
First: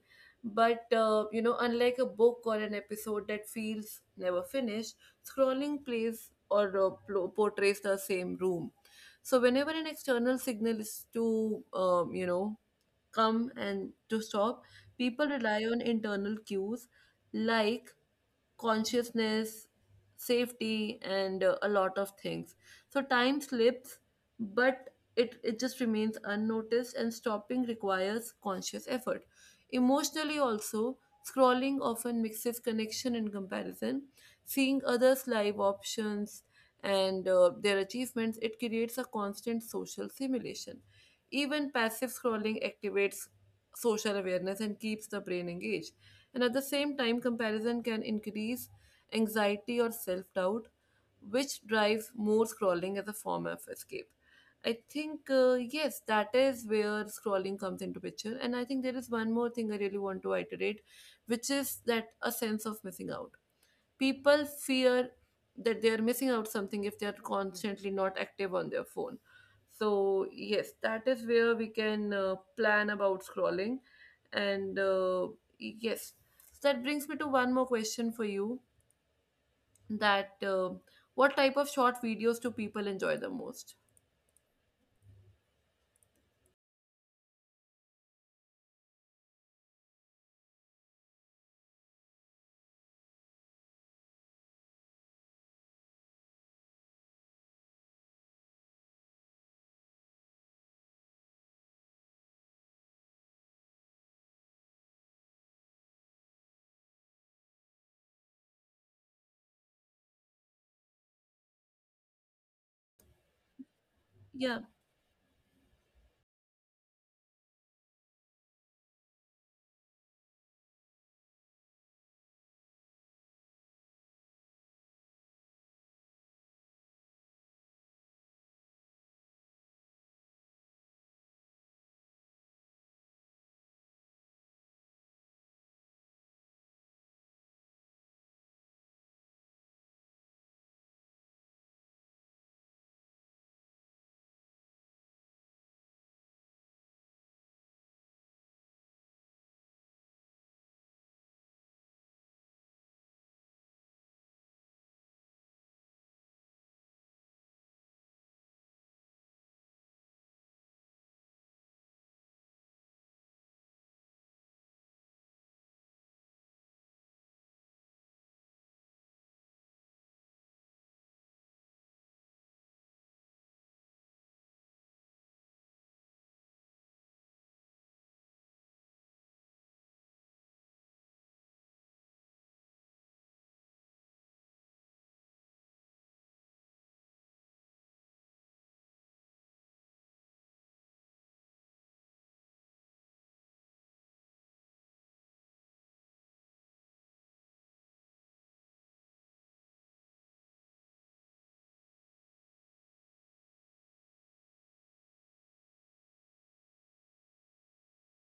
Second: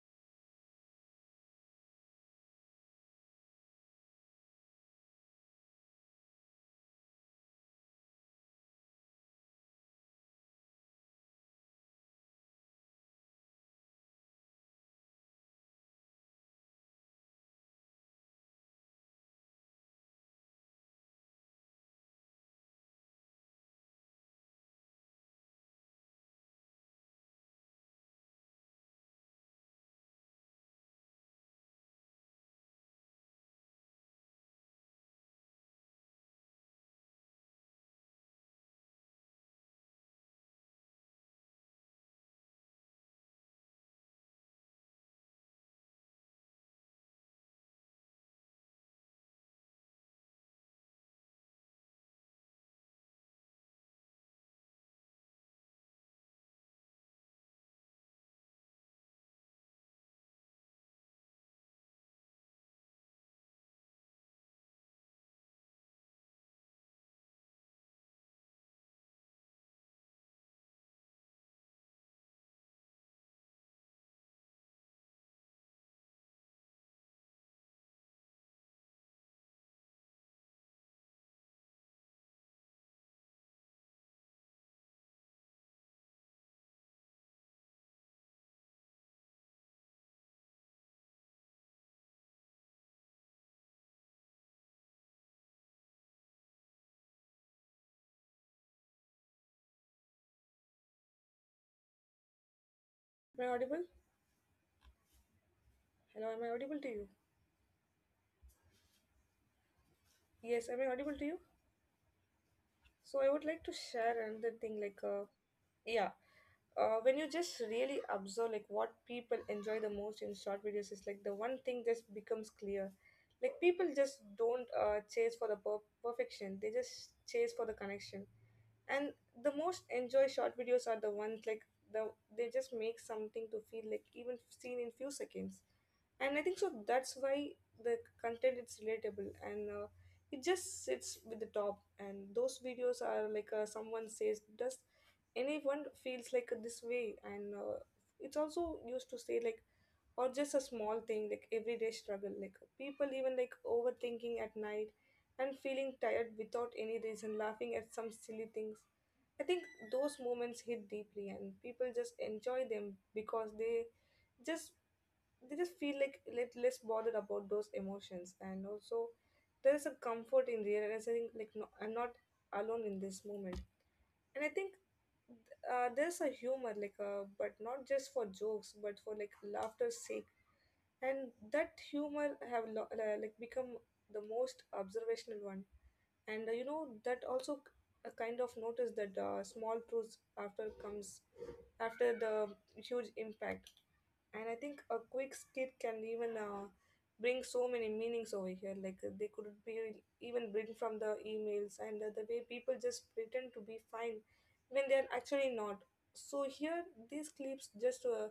Speaker 1: But uh, you know unlike a book or an episode that feels never finished, scrolling plays or uh, plo- portrays the same room. So whenever an external signal is to, um, you know, come and to stop, people rely on internal cues like consciousness, safety, and uh, a lot of things. So time slips, but it, it just remains unnoticed, and stopping requires conscious effort. Emotionally, also, scrolling often mixes connection and comparison. Seeing others' live options and uh, their achievements, it creates a constant social simulation. Even passive scrolling activates social awareness and keeps the brain engaged. And at the same time, comparison can increase anxiety or self doubt, which drives more scrolling as a form of escape. I think, uh, yes, that is where scrolling comes into picture. And I think there is one more thing I really want to iterate, which is that a sense of missing out. People fear that they are missing out something if they are constantly not active on their phone. So yes, that is where we can uh, plan about scrolling. And uh, yes, so that brings me to one more question for you, that uh, what type of short videos do people enjoy the most.
Speaker 2: Am I audible? Hello, am I audible to you? Yes, am I audible to you? So I would like to share another
Speaker 1: Yeah,
Speaker 2: thing like uh yeah. Uh, when you just really observe like what people enjoy the most in short videos is like the one thing just becomes clear. Like people just don't uh, chase for the per- perfection, they just chase for the connection. And the most enjoy short videos are the ones like the they just make something to feel like even seen in few seconds. And I think so that's why the content is relatable, and uh, it just sits with the top. And those videos are like uh, someone says, does anyone feels like this way? And uh, it's also used to say like, or just a small thing like everyday struggle, like people even like overthinking at night and feeling tired without any reason, laughing at some silly things. I think those moments hit deeply, and people just enjoy them because they just they just feel like let less bothered about those emotions, and also there is a comfort in realizing like, no, I'm not alone in this moment. And I think uh, there's a humor like uh, but not just for jokes, but for like laughter's sake, and that humor have lo- uh, like become the most observational one. And uh, you know that also a kind of notice that uh, small truths after comes after the huge impact. And I think a quick skit can even uh, bring so many meanings over here, like uh, they could be even bring from the emails, and uh, the way people just pretend to be fine when they are actually not. So here these clips just uh,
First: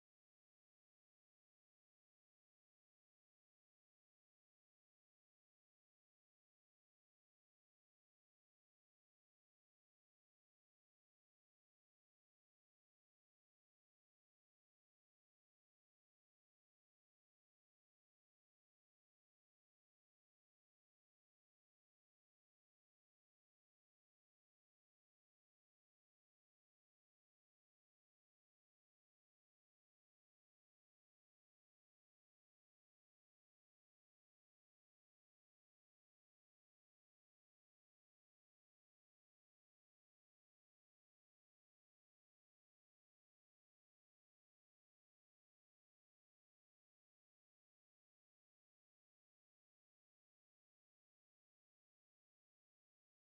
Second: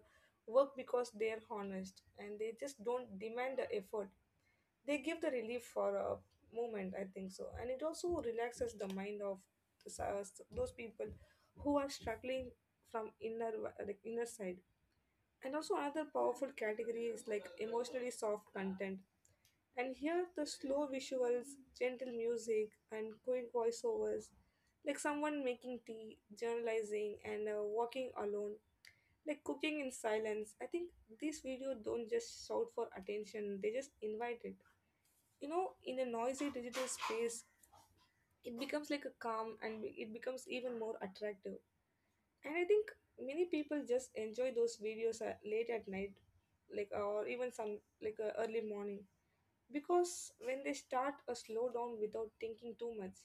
Speaker 2: work because they are honest and they just don't demand the effort, they give the relief for a moment, I think so. And it also relaxes the mind of the s- those people who are struggling from inner w- like inner side. And also another powerful category is like emotionally soft content, and here the slow visuals, gentle music and quick voiceovers, like someone making tea, journalizing and uh, walking alone, like cooking in silence. I think these videos don't just shout for attention, they just invite it. You know, in a noisy digital space, it becomes like a calm and it becomes even more attractive. And I think many people just enjoy those videos uh, late at night, like uh, or even some like uh, early morning, because when they start a slow down without thinking too much,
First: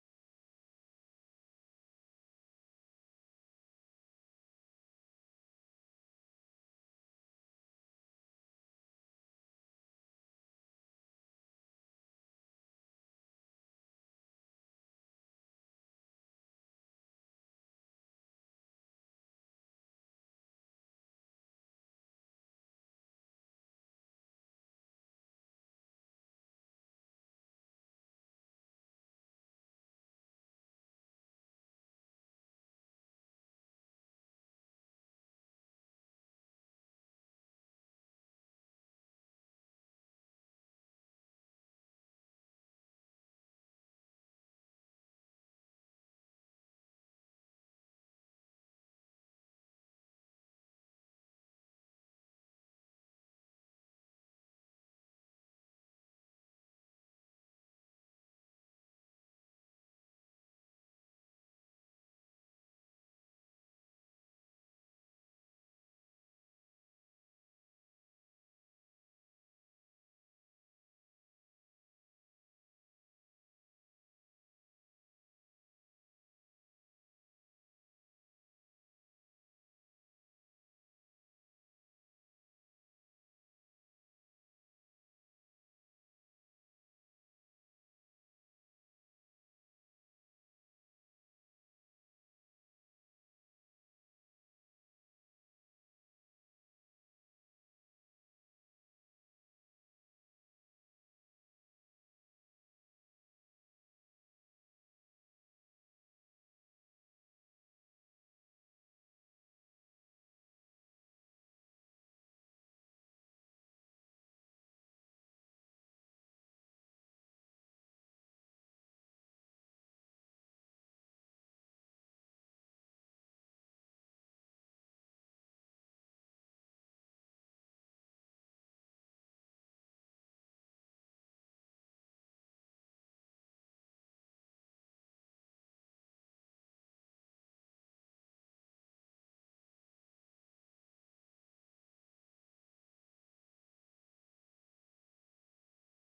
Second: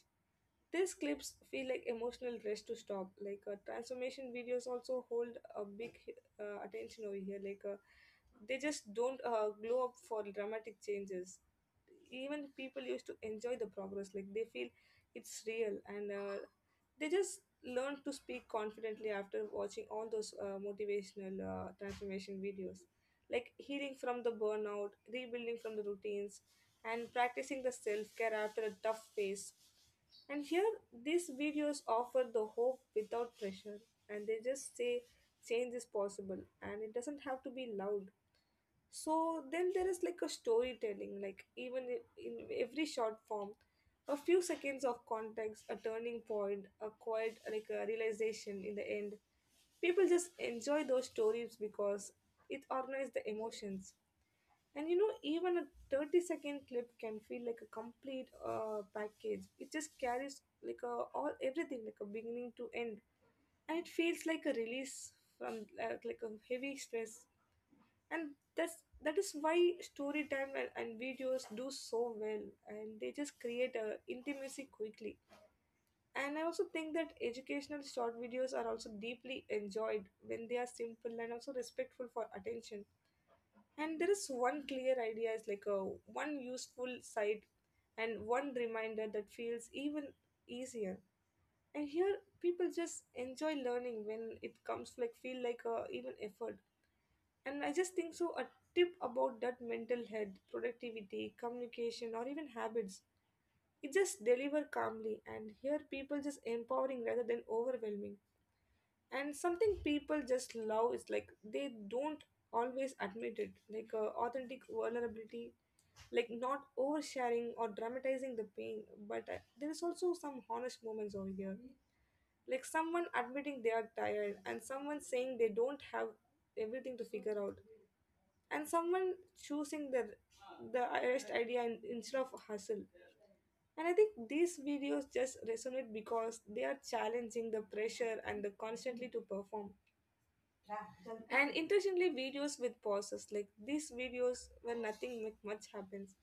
Speaker 2: these clips feel like emotional rush to stop. Like uh, transformation videos also hold a big uh, attention over here, like uh, they just don't uh, glow up for dramatic changes. Even people used to enjoy the progress, like they feel it's real, and uh, they just learn to speak confidently after watching all those uh, motivational uh, transformation videos, like healing from the burnout, rebuilding from the routines, and practicing the self-care after a tough phase. And here these videos offer the hope without pressure, and they just say change is possible and it doesn't have to be loud. So then there is like a storytelling, like even i- in every short form, a few seconds of context, a turning point, a quiet like a realization in the end. People just enjoy those stories because it organizes the emotions. And you know, even a thirty second clip can feel like a complete uh, package. It just carries like a all everything like a beginning to end, and it feels like a release from uh, like a heavy stress. And that's that is why story time and, and videos do so well, and they just create a intimacy quickly. And I also think that educational short videos are also deeply enjoyed when they are simple and also respectful for attention. And there is one clear idea is like a one useful side and one reminder that feels even easier. And here people just enjoy learning when it comes to like feel like a even effort. And I just think so a tip about that mental health, productivity, communication, or even habits. It just deliver calmly, and here people just empowering rather than overwhelming. And something people just love is like they don't always admit it, like uh, authentic vulnerability, like not oversharing or dramatizing the pain. But uh, there is also some honest moments over here, like someone admitting they are tired, and someone saying they don't have everything to figure out, and someone choosing the the arrest idea in, instead of hustle. And I think these videos just resonate because they are challenging the pressure and the constantly to perform. And interestingly, videos with pauses like these videos where nothing mu- much happens,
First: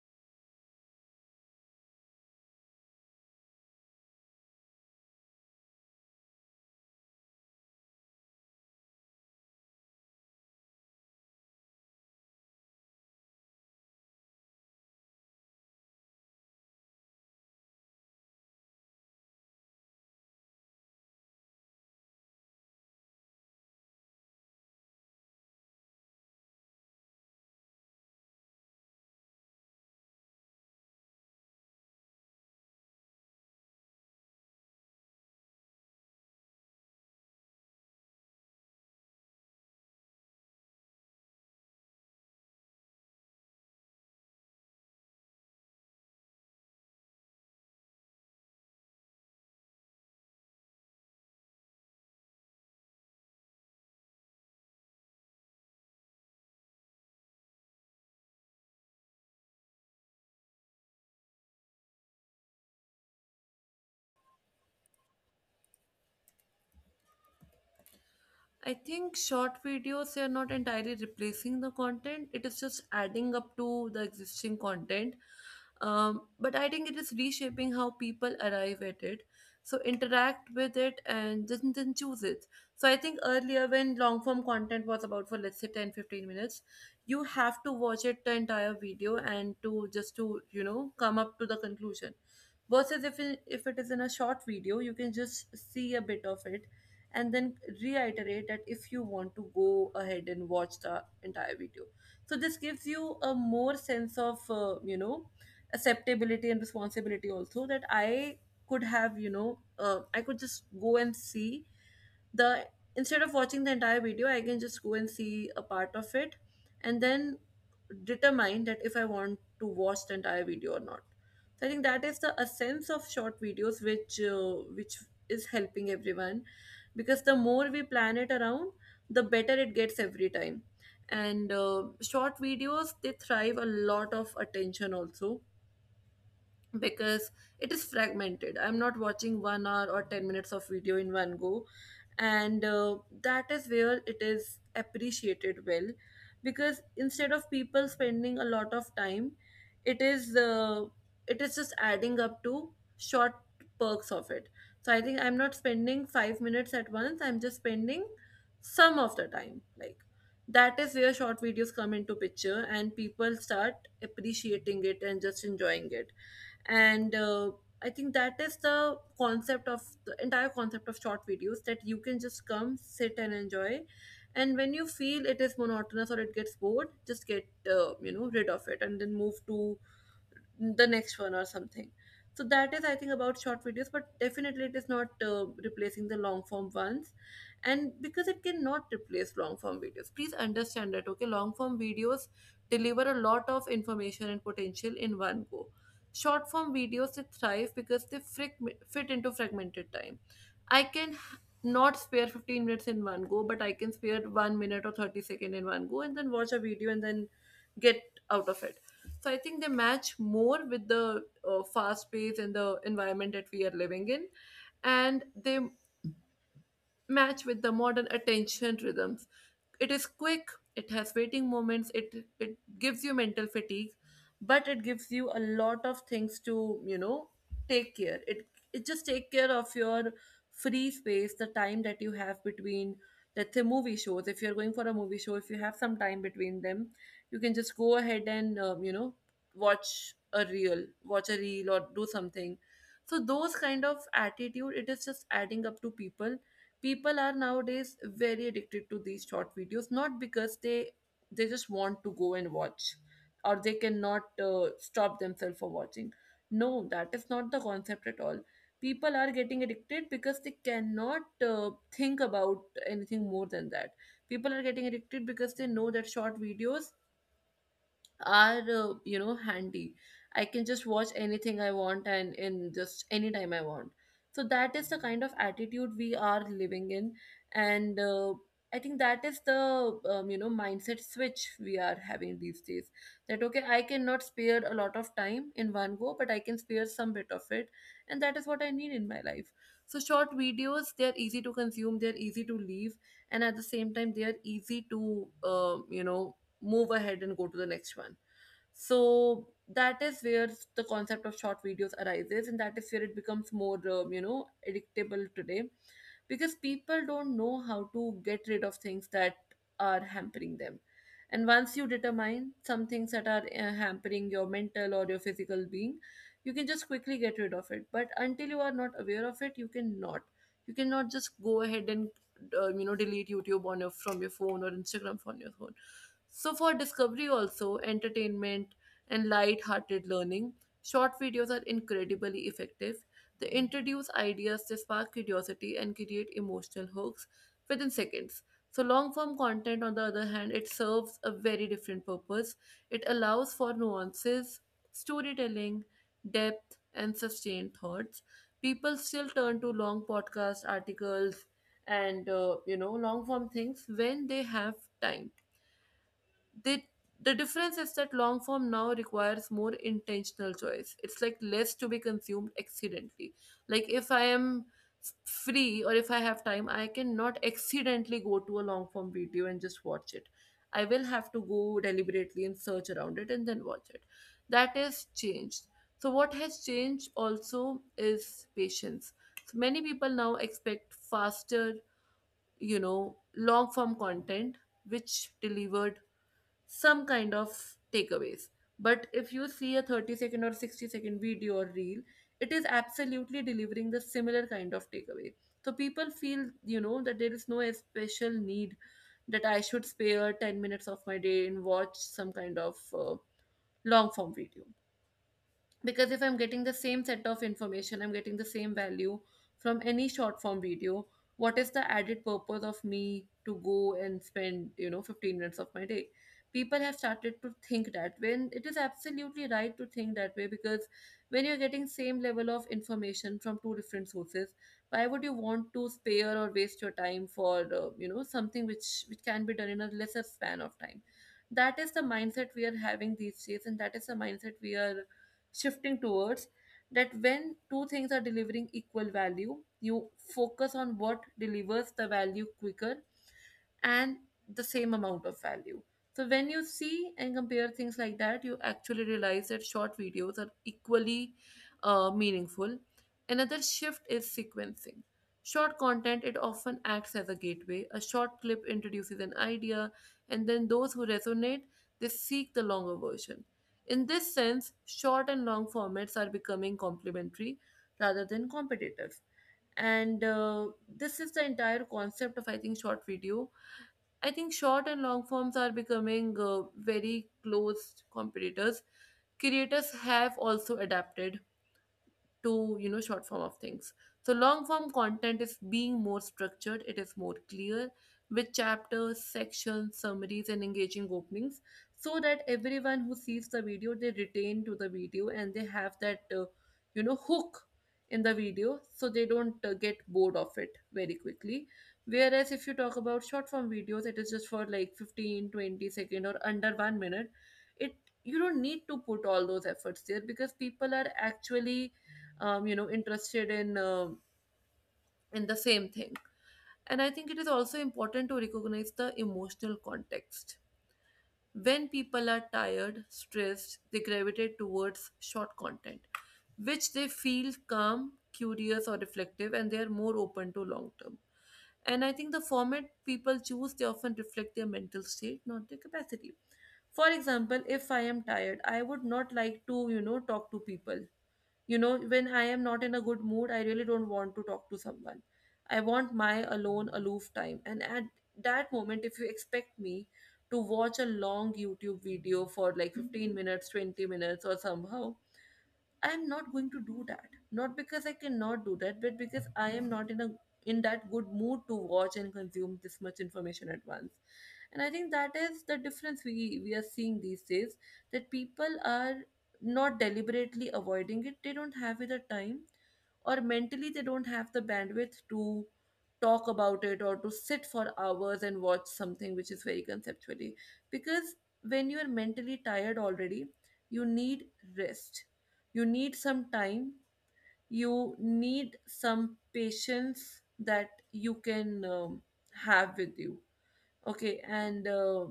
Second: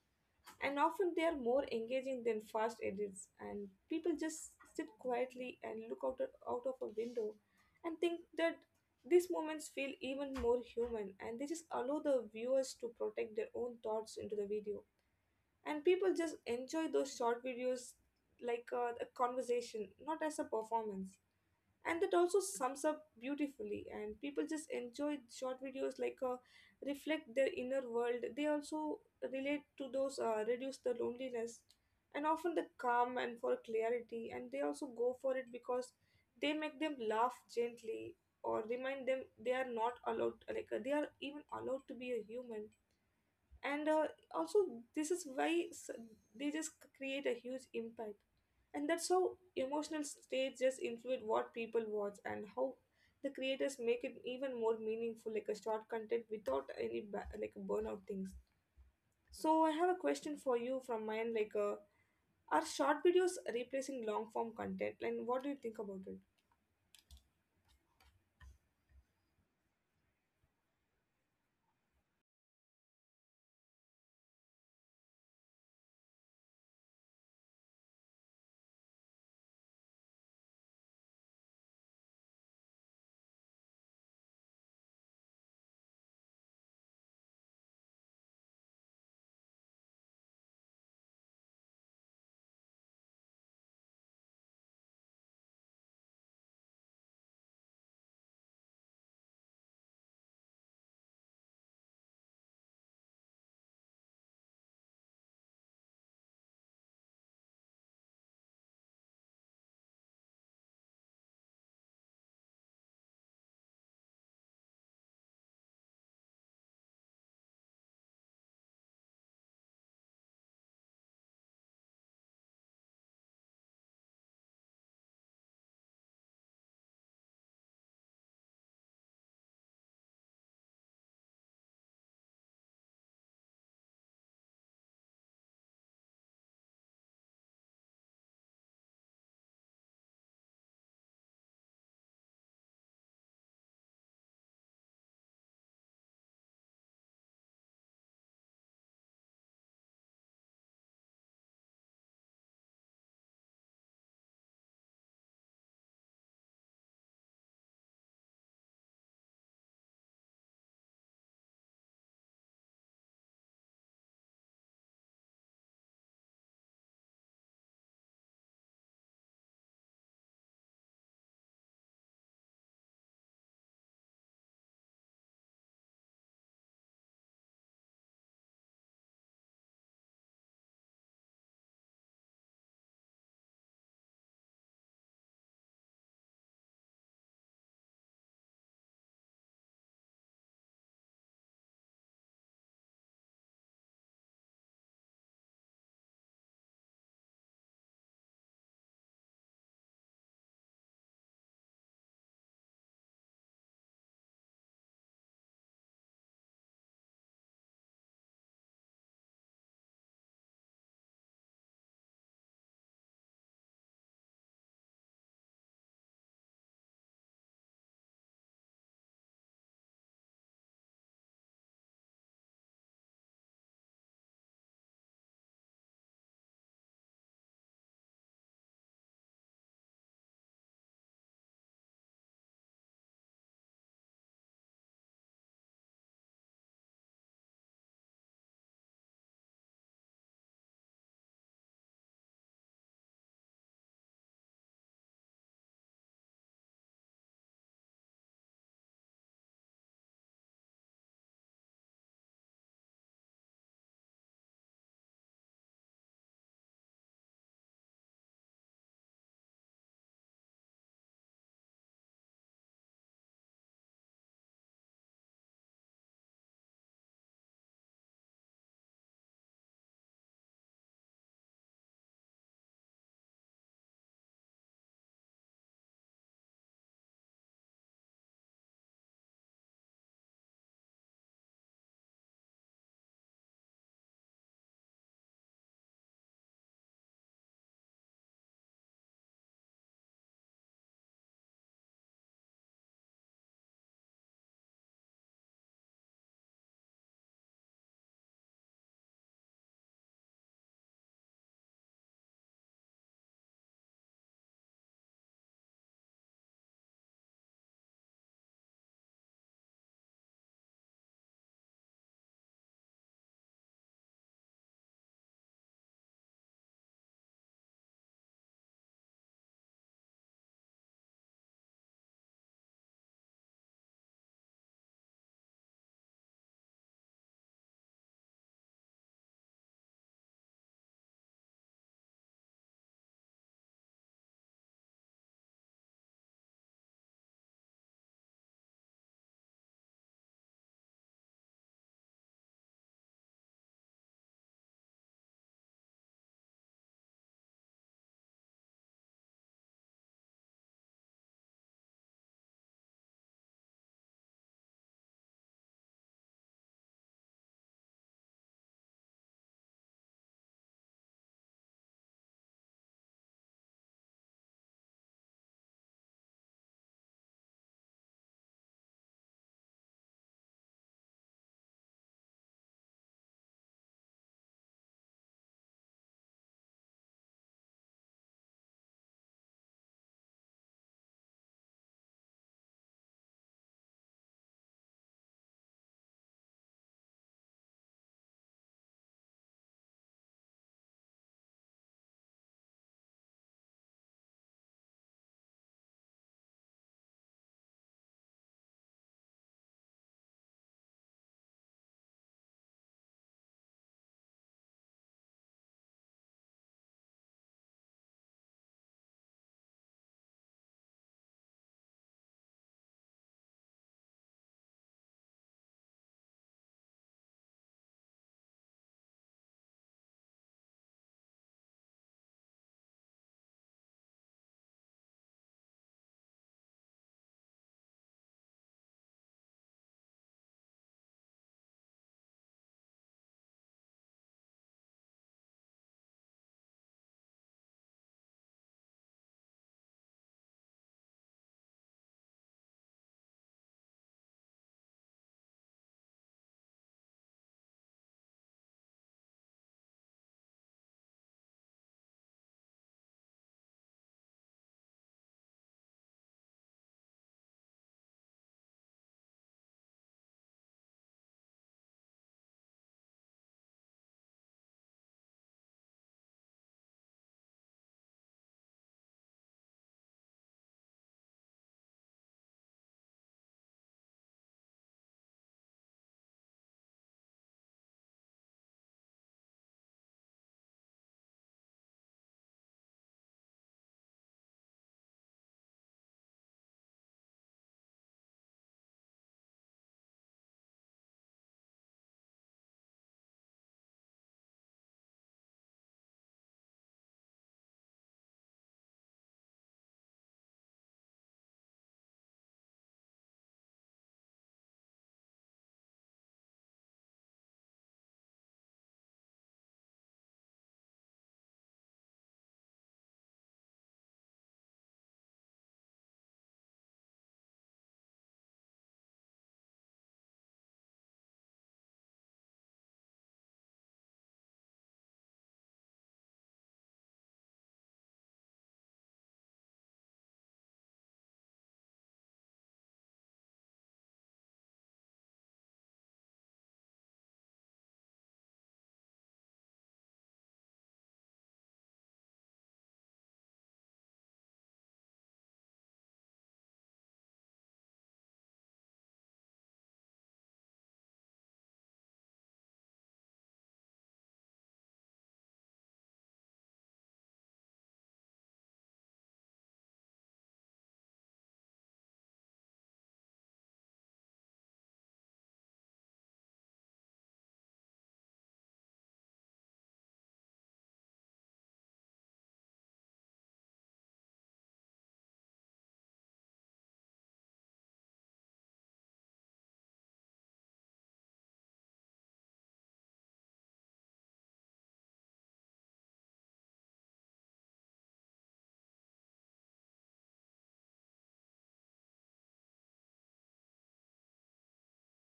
Speaker 2: and often they are more engaging than fast edits, and people just sit quietly and look out, out of a window and think that these moments feel even more human, and they just allow the viewers to protect their own thoughts into the video. And people just enjoy those short videos like uh, a conversation, not as a performance. And that also sums up beautifully, and people just enjoy short videos like uh, reflect their inner world, they also relate to those uh, reduce the loneliness, and often the calm and for clarity, and they also go for it because they make them laugh gently or remind them they are not allowed, like uh, they are even allowed to be a human. And uh, also, this is why s- they just c- create a huge impact. And that's how emotional states just influence what people watch and how the creators make it even more meaningful, like a short content without any ba- like burnout things. So I have a question for you from mine, like uh, are short videos replacing long form content, and what do you think about it?
Speaker 1: I think short videos, they are not entirely replacing the content. It is just adding up to the existing content. Um, but I think it is reshaping how people arrive at it, so interact with it and then, then choose it. So I think earlier when long form content was about for, let's say, ten fifteen minutes, you have to watch it, the entire video, and to just to, you know, come up to the conclusion, versus if it, if it is in a short video, you can just see a bit of it and then reiterate that if you want to go ahead and watch the entire video. So this gives you a more sense of uh, you know acceptability and responsibility also, that I could have, you know uh, I could just go and see the instead of watching the entire video, I can just go and see a part of it, and then determine that if I want to watch the entire video or not. So I think that is the a sense of short videos, which uh, which is helping everyone, because the more we plan it around, the better it gets every time. And uh, short videos, they thrive a lot of attention also, because it is fragmented. I'm not watching one hour or ten minutes of video in one go. And uh, that is where it is appreciated well, because instead of people spending a lot of time, it is uh, it is just adding up to short perks of it. So I think I'm not spending five minutes at once, I'm just spending some of the time, like that is where short videos come into picture and people start appreciating it and just enjoying it. And uh, I think that is the concept of the entire concept of short videos, that you can just come, sit and enjoy. And when you feel it is monotonous or it gets bored, just get uh, you know rid of it and then move to the next one or something. So that is I think about short videos, but definitely it is not uh, replacing the long form ones. And because it cannot replace long form videos, please understand that, okay, long form videos deliver a lot of information and potential in one go. Short form videos, they thrive because they frag- fit into fragmented time. I can h- not spare fifteen minutes in one go, but I can spare one minute or thirty second in one go, and then watch a video and then get out of it. So I think they match more with the uh, fast pace and the environment that we are living in, and they match with the modern attention rhythms. It is quick, it has waiting moments, it it gives you mental fatigue, but it gives you a lot of things to, you know, take care. It it just take care of your free space, the time that you have between, let's say, movie shows. If you're going for a movie show, if you have some time between them, you can just go ahead and um, you know watch a reel, watch a reel or do something. So those kind of attitude, it is just adding up to people people. Are nowadays very addicted to these short videos, not because they they just want to go and watch, or they cannot uh, stop themselves for watching. No, that is not the concept at all. People are getting addicted because they cannot uh, think about anything more than that. People are getting addicted because they know that short videos are uh, you know handy. I can just watch anything I want, and in just any time I want. So that is the kind of attitude we are living in. And uh, I think that is the um, you know mindset switch we are having these days, that okay, I cannot spare a lot of time in one go, but I can spare some bit of it, and that is what I need in my life. So short videos, they are easy to consume, they are easy to leave, and at the same time they are easy to uh, you know move ahead and go to the next one. So that is where the concept of short videos arises, and that is where it becomes more, um, you know, addictable today, because people don't know how to get rid of things that are hampering them. And once you determine some things that are uh, hampering your mental or your physical being, you can just quickly get rid of it. But until you are not aware of it, you cannot. You cannot just go ahead and uh, you know delete YouTube on your from your phone, or Instagram from your phone. So, for discovery, also entertainment and light hearted learning, short videos are incredibly effective. They introduce ideas, they spark curiosity, and create emotional hooks within seconds. So, long form content, on the other hand, it serves a very different purpose. It allows for nuances, storytelling, depth, and sustained thoughts. People still turn to long podcast articles and uh, you know long form things when they have time. They the difference is that long form now requires more intentional choice. It's like less to be consumed accidentally. Like if I am free or if I have time, I cannot accidentally go to a long form video and just watch it. I will have to go deliberately and search around it and then watch it. That has changed. So what has changed also is patience. So many people now expect faster, you know, long form content which delivered some kind of takeaways. But if you see a thirty second or sixty second video or reel, it is absolutely delivering the similar kind of takeaway. So people feel, you know, that there is no special need that I should spare ten minutes of my day and watch some kind of uh, long form video. Because if I'm getting the same set of information, I'm getting the same value from any short form video, what is the added purpose of me to go and spend, you know, fifteen minutes of my day? People have started to think that, when it is absolutely right to think that way, because when you're getting same level of information from two different sources, why would you want to spare or waste your time for uh, you know, something which which can be done in a lesser span of time? That is the mindset we are having these days, and that is the mindset we are shifting towards. That when two things are delivering equal value, you focus on what delivers the value quicker and the same amount of value. So when you see and compare things like that, you actually realize that short videos are equally uh, meaningful. Another shift is sequencing. Short content, it often acts as a gateway. A short clip introduces an idea, and then those who resonate, they seek the longer version. In this sense, short and long formats are becoming complementary rather than competitive. And uh, This is the entire concept of, I think, short video. I think short and long forms are becoming uh, very close competitors. Creators have also adapted to, you know, short form of things. So long form content is being more structured, it is more clear, with chapters, sections, summaries, and engaging openings, so that everyone who sees the video, they retain to the video and they have that uh, you know, hook in the video, so they don't uh, get bored of it very quickly. Whereas if you talk about short form videos, it is just for like fifteen, twenty second or under one minute. It, you don't need to put all those efforts there because people are actually um, you know, interested in um in the same thing. And I think it is also important to recognize the emotional context. When people are tired, stressed, they gravitate towards short content. Which they feel calm, curious, or reflective, and they are more open to long term. And I think the format people choose, they often reflect their mental state, not their capacity. For example, if I am tired, I would not like to, you know, talk to people. You know, when I am not in a good mood, I really don't want to talk to someone. I want my alone, aloof time. And at that moment, if you expect me to watch a long YouTube video for like fifteen minutes, twenty minutes, or somehow, I'm not going to do that. Not because I cannot do that, but because I am not in a in that good mood to watch and consume this much information at once. And I think that is the difference we, we are seeing these days. That people are not deliberately avoiding it. They don't have it the time, or mentally they don't have the bandwidth to talk about it, or to sit for hours and watch something which is very conceptually. Because when you are mentally tired already, you need rest, you need some time, you need some patience that you can um, have with you. Okay, and uh,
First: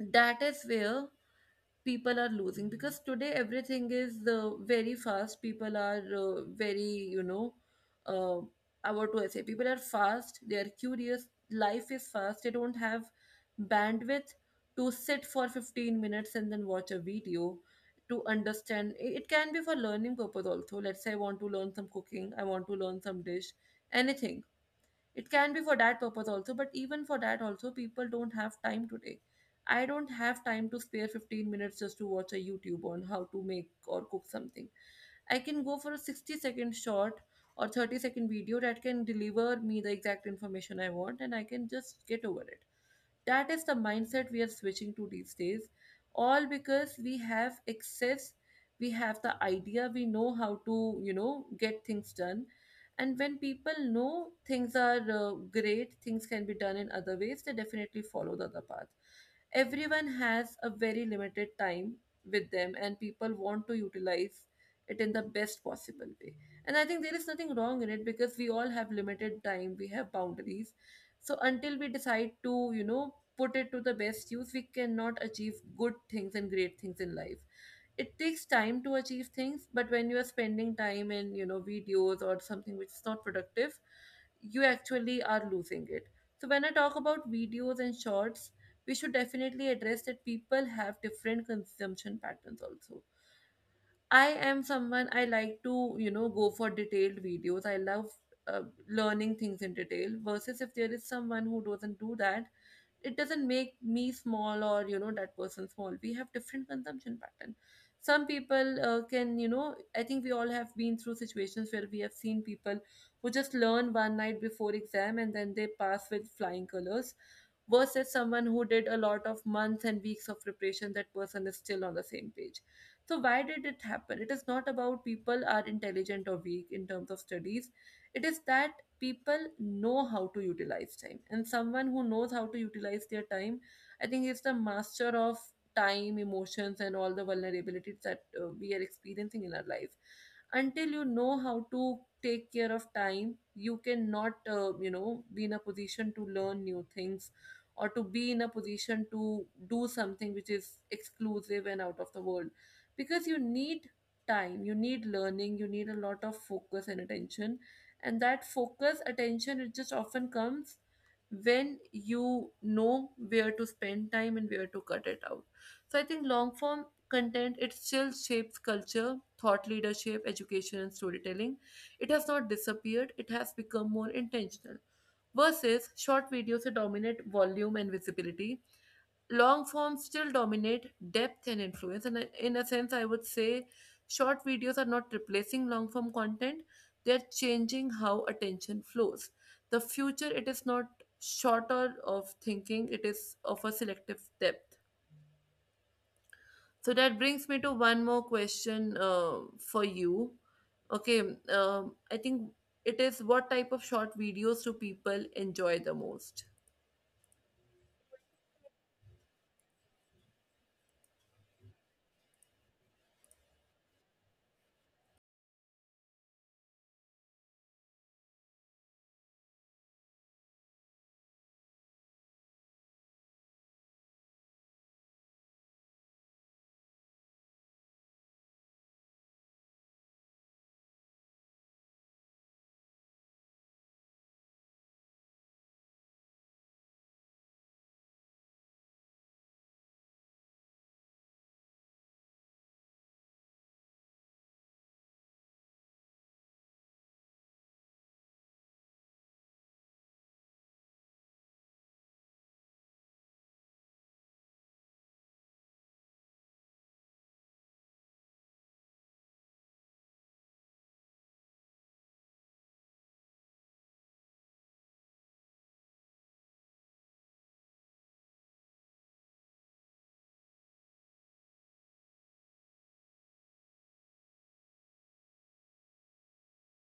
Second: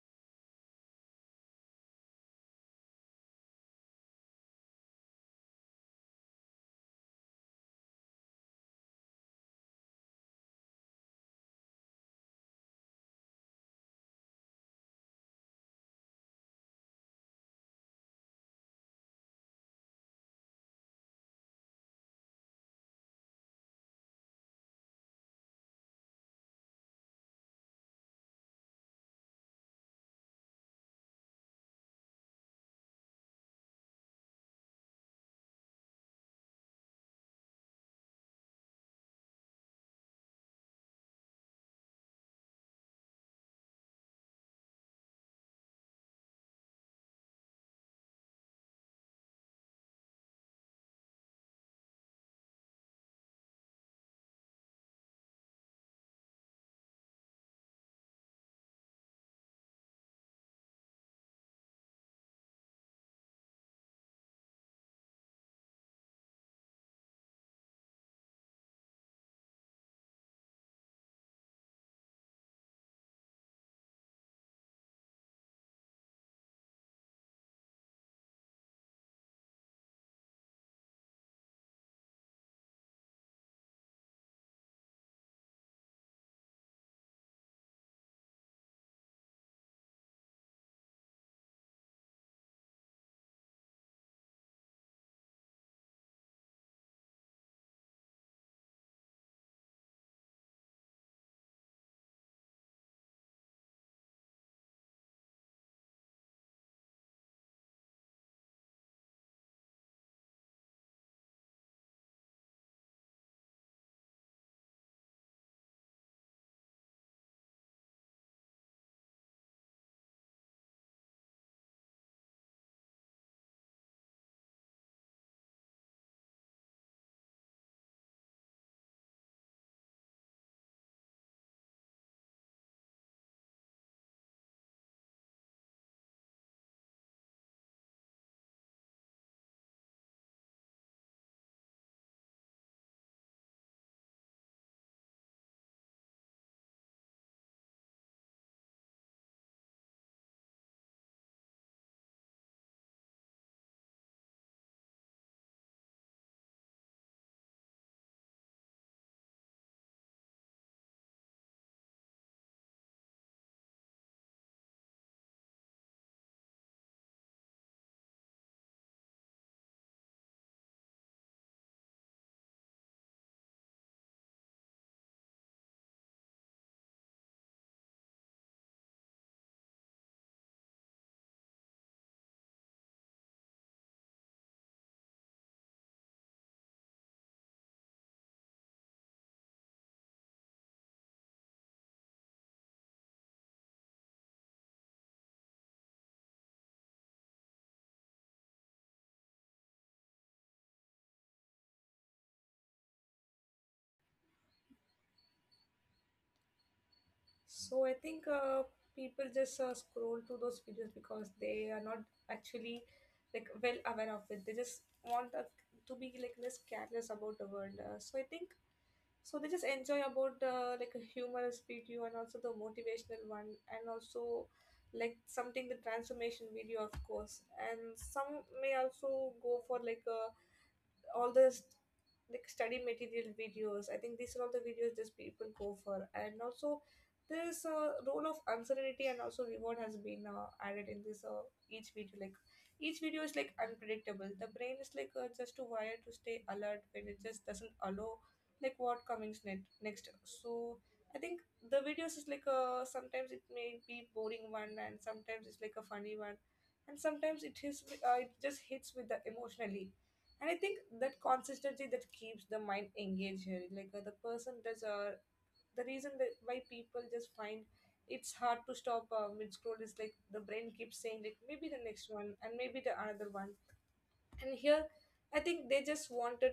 Speaker 1: that is where people are losing, because today everything is uh, very fast. People are uh, very, you know, uh, uh, what do I say, people are fast, they are curious, life is fast, they don't have bandwidth to sit for fifteen minutes and then watch a video to understand. I- it can be for learning purpose also. Let's say I want to learn some cooking, I want to learn some dish, anything. It can be for that purpose also, but even for that also people don't have time today. I don't have time to spare fifteen minutes just to watch a youtube on how to make or cook something. I can go for a sixty second short or thirty second video that can deliver me the exact information I want, and I can just get over it. That is the mindset we are switching to these days. All because we have access, we have the idea, we know how to, you know, get things done. And when people know things are uh, great things can be done in other ways, they definitely follow the other path. Everyone has a very limited time with them, and people want to utilize it in the best possible way. And I think there is nothing wrong in it, because we all have limited time, we have boundaries. So until we decide to, you know, put it to the best use, we cannot achieve good things and great things in life. It takes time to achieve things, but when you are spending time in, you know, videos or something which is not productive, you actually are losing it. So when I talk about videos and shorts, we should definitely address that people have different consumption patterns also. I am someone I like to, you know, go for detailed videos. I love uh, learning things in detail, versus if there is someone who doesn't do that, it doesn't make me small or, you know, that person small. We have different consumption pattern. Some people uh, can, you know, I think we all have been through situations where we have seen people who just learn one night before exam and then they pass with flying colors, versus someone who did a lot of months and weeks of preparation, that person is still on the same page. So why did it happen? It is not about people are intelligent or weak in terms of studies. It is that people know how to utilize time. And someone who knows how to utilize their time, I think is the master of time, emotions, and all the vulnerabilities that uh, we are experiencing in our life. Until you know how to take care of time, you cannot, uh, you know, be in a position to learn new things, or to be in a position to do something which is exclusive and out of the world. Because you need time, you need learning, you need a lot of focus and attention. And that focus attention, it just often comes when you know where to spend time and where to cut it out. So I think long form content, it still shapes culture, thought leadership, education, and storytelling. It has not disappeared, it has become more intentional. Versus short videos that dominate volume and visibility, long forms still dominate depth and influence. And I- in a sense I would say short videos are not replacing long form content, they're changing how attention flows. The future, it is not shorter of thinking, it is of a selective depth. So that brings me to one more question uh, for you. Okay. um, I think it is, what type of short videos do people enjoy the most?
Speaker 2: So I think uh, people just uh, scroll through those videos because they are not actually like well aware of it. They just want uh, to be like less careless about the world. Uh, so I think so they just enjoy about uh, like a humorous video, and also the motivational one, and also like something the transformation video, of course, and some may also go for like a all this like study material videos. I think these are all the videos just people go for. And also this uh, role of uncertainty and also reward has been uh, added in this uh, each video. Like each video is like unpredictable. The brain is like uh, just too wired to stay alert when it just doesn't allow like what comes next. Next, So I think the videos is like a sometimes it may be boring one, and sometimes it's like a funny one, and sometimes it hits, uh, it just hits with the emotionally. And I think that consistency that keeps the mind engaged here. Like uh, the person does. Uh, the reason that why people just find it's hard to stop uh, mid scroll is like the brain keeps saying like maybe the next one and maybe the another one. And here, I think they just wanted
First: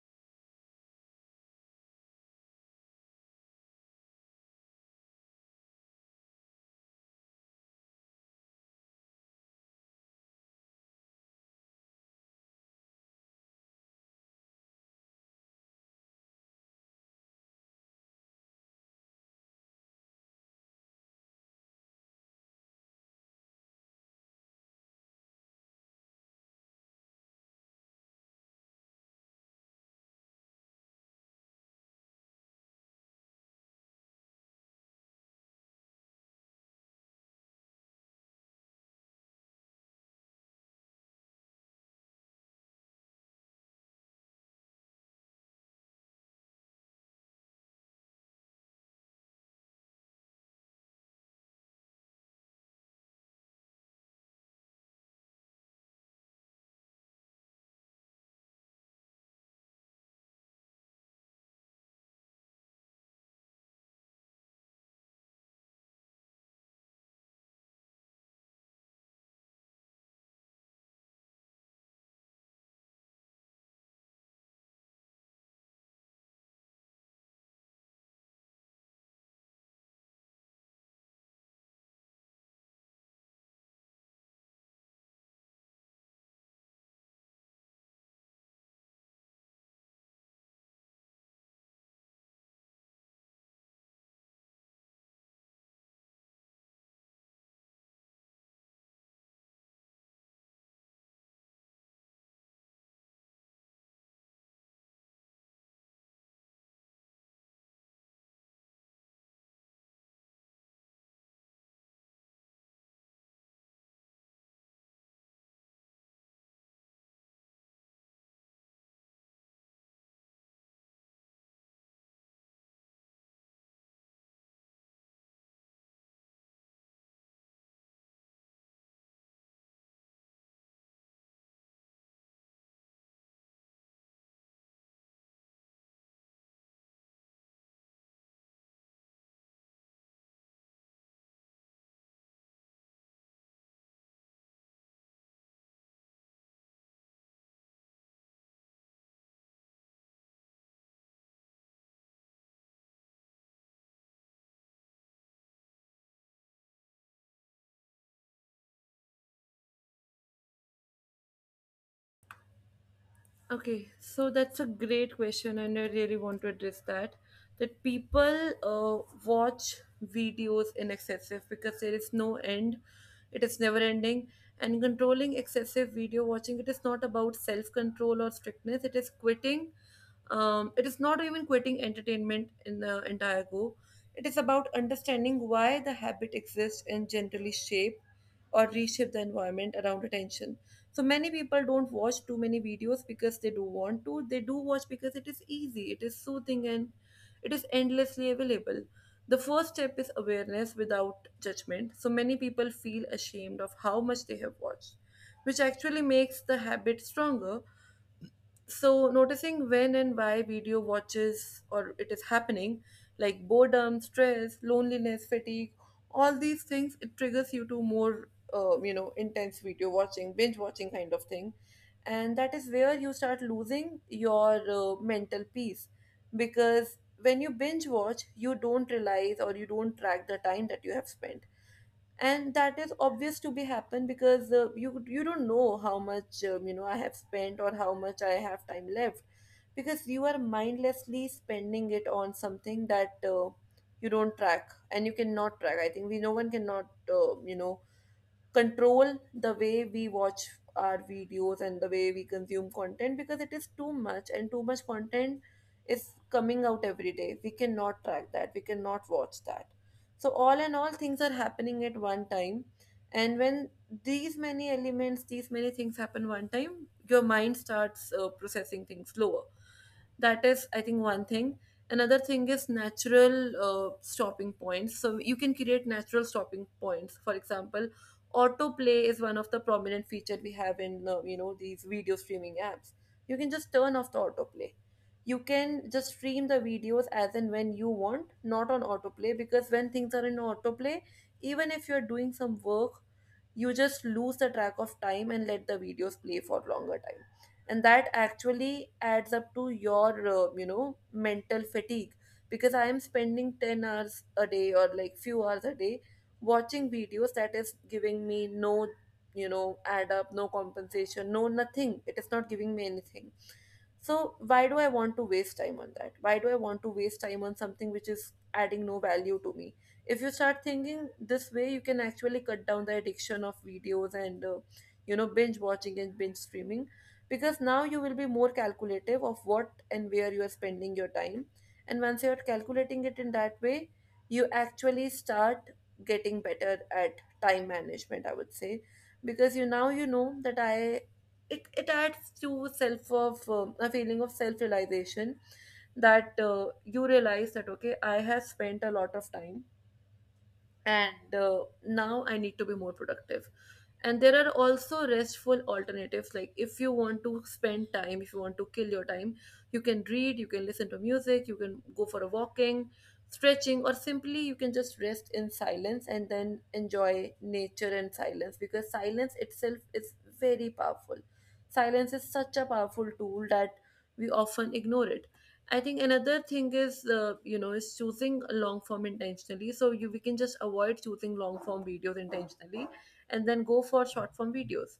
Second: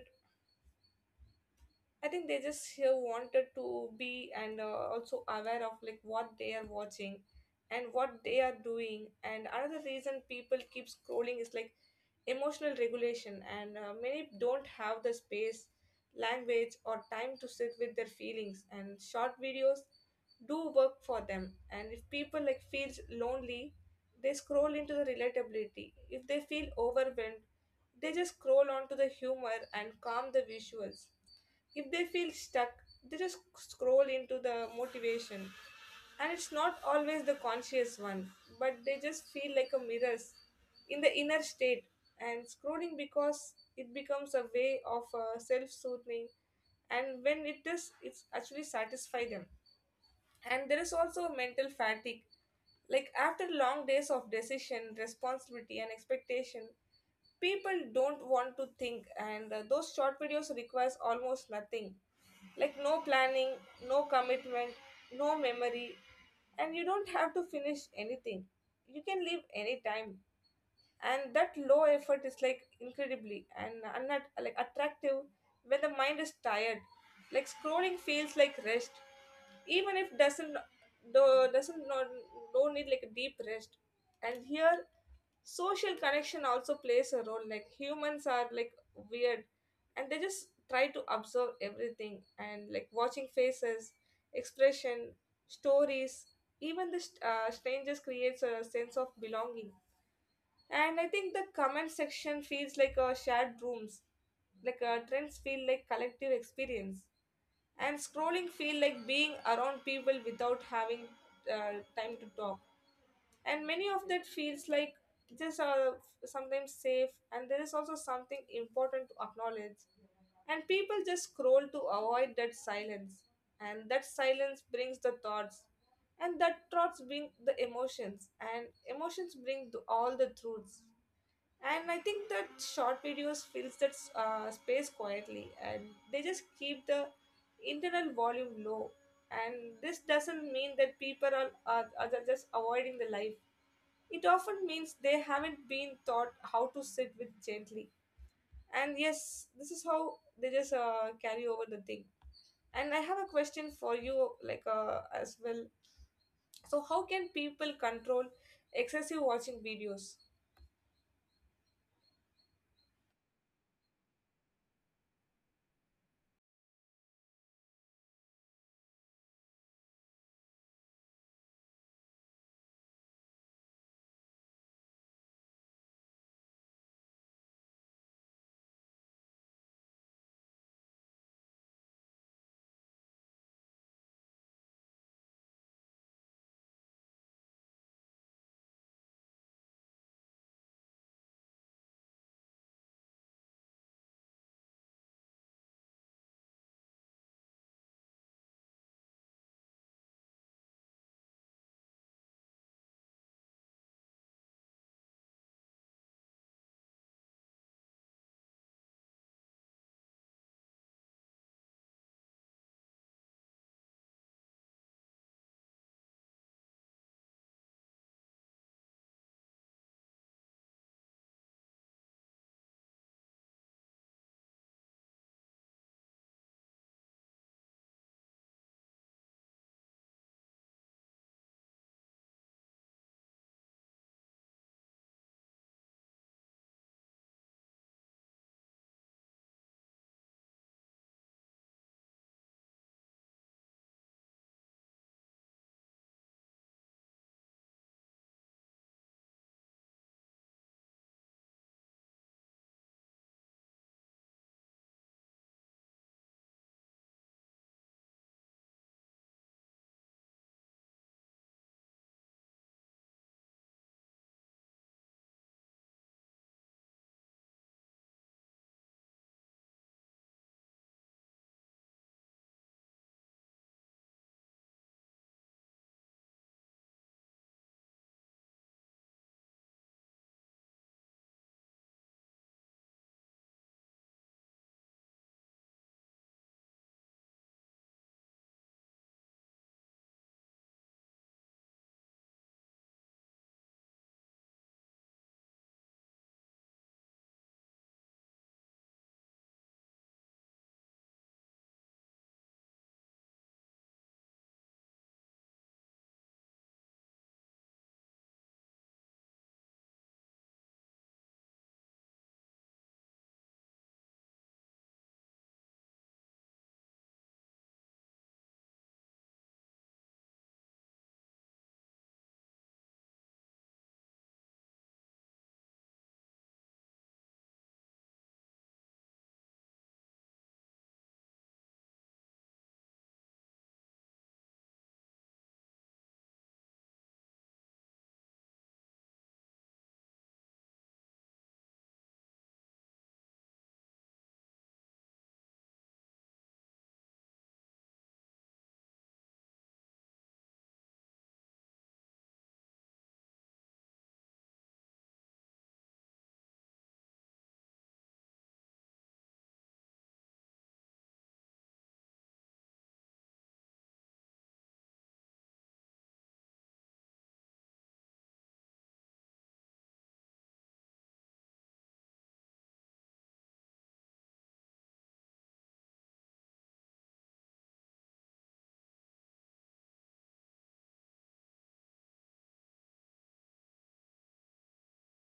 Speaker 2: I think they just here wanted to be, and uh, also aware of like what they are watching and what they are doing. And another reason people keep scrolling is like emotional regulation, and uh, many don't have the space, language, or time to sit with their feelings. And short videos do work for them. And if people like feels lonely, they scroll into the relatability. If they feel overwhelmed, they just scroll onto the humor and calm the visuals. If they feel stuck, they just scroll into the motivation. And it's not always the conscious one, but they just feel like a mirrors in the inner state, and scrolling because it becomes a way of uh, self-soothing. And when it does, it's actually satisfy them. And there is also mental fatigue. Like after long days of decision, responsibility, and expectation, people don't want to think, and uh, those short videos requires almost nothing, like no planning, no commitment, no memory, and you don't have to finish anything. You can leave anytime, and that low effort is like incredibly and unnat like attractive when the mind is tired. Like scrolling feels like rest even if doesn't do, doesn't not, do does not not no need like a deep rest. And here social connection also plays a role, like humans are like weird, and they just try to observe everything and like watching faces, expression, stories, even the st- uh, strangers creates a sense of belonging. And I think the comment section feels like a shared rooms, like uh, trends feel like collective experience, and scrolling feel like being around people without having uh, time to talk. And many of that feels like just uh, sometimes safe. And there is also something important to acknowledge, and people just scroll to avoid that silence, and that silence brings the thoughts, and that thoughts bring the emotions, and emotions bring the, all the truths. And I think that short videos fills that uh, space quietly, and they just keep the internal volume low. And this doesn't mean that people are, are, are just avoiding the life, it often means they haven't been taught how to sit with gently. And yes, this is how they just uh, carry over the thing. And I have a question for you like uh, as well. So, how can people control excessive watching videos?
Speaker 1: Okay, so that's a great question, and I really want to address that. That people uh, watch videos in excessive because there is no end, it is never ending. And controlling excessive video watching, it is not about self control or strictness, it is quitting. Um, it is not even quitting entertainment in the entire go. It is about understanding why the habit exists and generally shape or reshape the environment around attention. So many people don't watch too many videos because they do want to. They do watch because it is easy, it is soothing, and it is endlessly available. The first step is awareness without judgment. So many people feel ashamed of how much they have watched, which actually makes the habit stronger. So noticing when and why video watches or it is happening, like boredom, stress, loneliness, fatigue, all these things it triggers you to more uh, you know, intense video watching, binge watching kind of thing. And that is where you start losing your uh, mental peace. Because when you binge watch, you don't realize or you don't track the time that you have spent. And that is obvious to be happen, because uh, you you don't know how much um, you know, I have spent or how much I have time left. Because you are mindlessly spending it on something that uh, you don't track, and you cannot track. I think we, no one cannot uh, you know, control the way we watch our videos and the way we consume content, because it is too much, and too much content is coming out every day. We cannot track that. We cannot watch that. So all in all, things are happening at one time, and when these many elements, these many things happen one time, your mind starts uh, processing things slower. That is, I think, one thing. Another thing is natural uh, stopping points. So you can create natural stopping points. For example, autoplay is one of the prominent feature we have in uh, you know these video streaming apps. You can just turn off the autoplay. You can just stream the videos as and when you want, not on autoplay, because when things are in autoplay, even if you're doing some work, you just lose the track of time and let the videos play for longer time. And that actually adds up to your uh, you know mental fatigue. Because I am spending ten hours a day or like few hours a day watching videos that is giving me no, you know, add up, no compensation, no nothing. It is not giving me anything. So why do I want to waste time on that? Why do I want to waste time on something which is adding no value to me? If you start thinking this way, you can actually cut down the addiction of videos and uh, you know binge watching and binge streaming. Because now you will be more calculative of what and where you are spending your time. And once you're calculating it in that way, you actually start getting better at time management, I would say. Because you, now you know that i it, it adds to self of um, a feeling of self realization. That uh, you realize that okay, I have spent a lot of time, and uh, now I need to be more productive. And there are also restful alternatives, like if you want to spend time, if you want to kill your time, you can read, you can listen to music, you can go for a walking, stretching, or simply you can just rest in silence and then enjoy nature and silence. Because silence itself is very powerful. Silence is such a powerful tool that we often ignore it. I think another thing is, uh, you know, is choosing long form intentionally. So you we can just avoid choosing long form videos intentionally, and then go for short form videos.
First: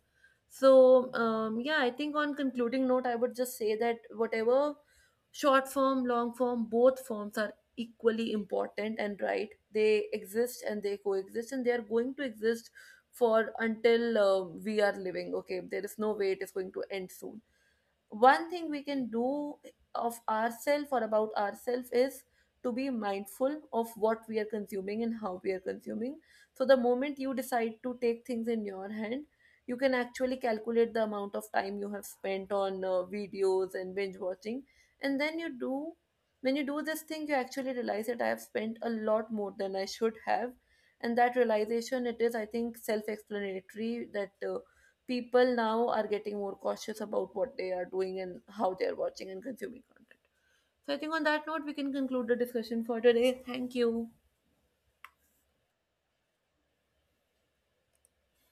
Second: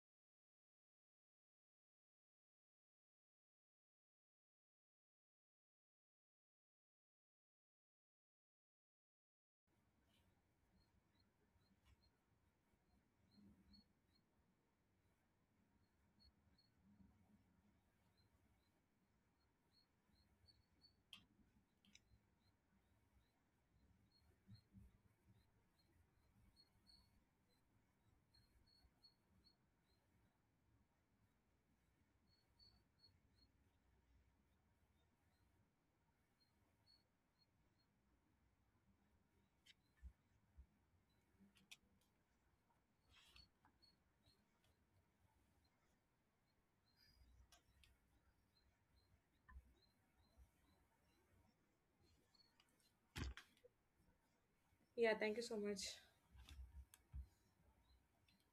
Speaker 1: So um, yeah, I think on concluding note, I would just say that whatever, short form, long form, both forms are equally important and right. They exist and they coexist, and they are going to exist for until uh, we are living. Okay, there is no way it is going to end soon. One thing we can do of ourselves or about ourselves is to be mindful of what we are consuming and how we are consuming. So the moment you decide to take things in your hand, you can actually calculate the amount of time you have spent on uh, videos and binge watching. And then you do, when you do this thing, you actually realize that I have spent a lot more than I should have. And that realization, it is, I think, self explanatory that uh, people now are getting more cautious about what they are doing and how they are watching and consuming content. So I think on that note, we can conclude the discussion for today. Thank you.
Speaker 2: Yeah, thank you so much.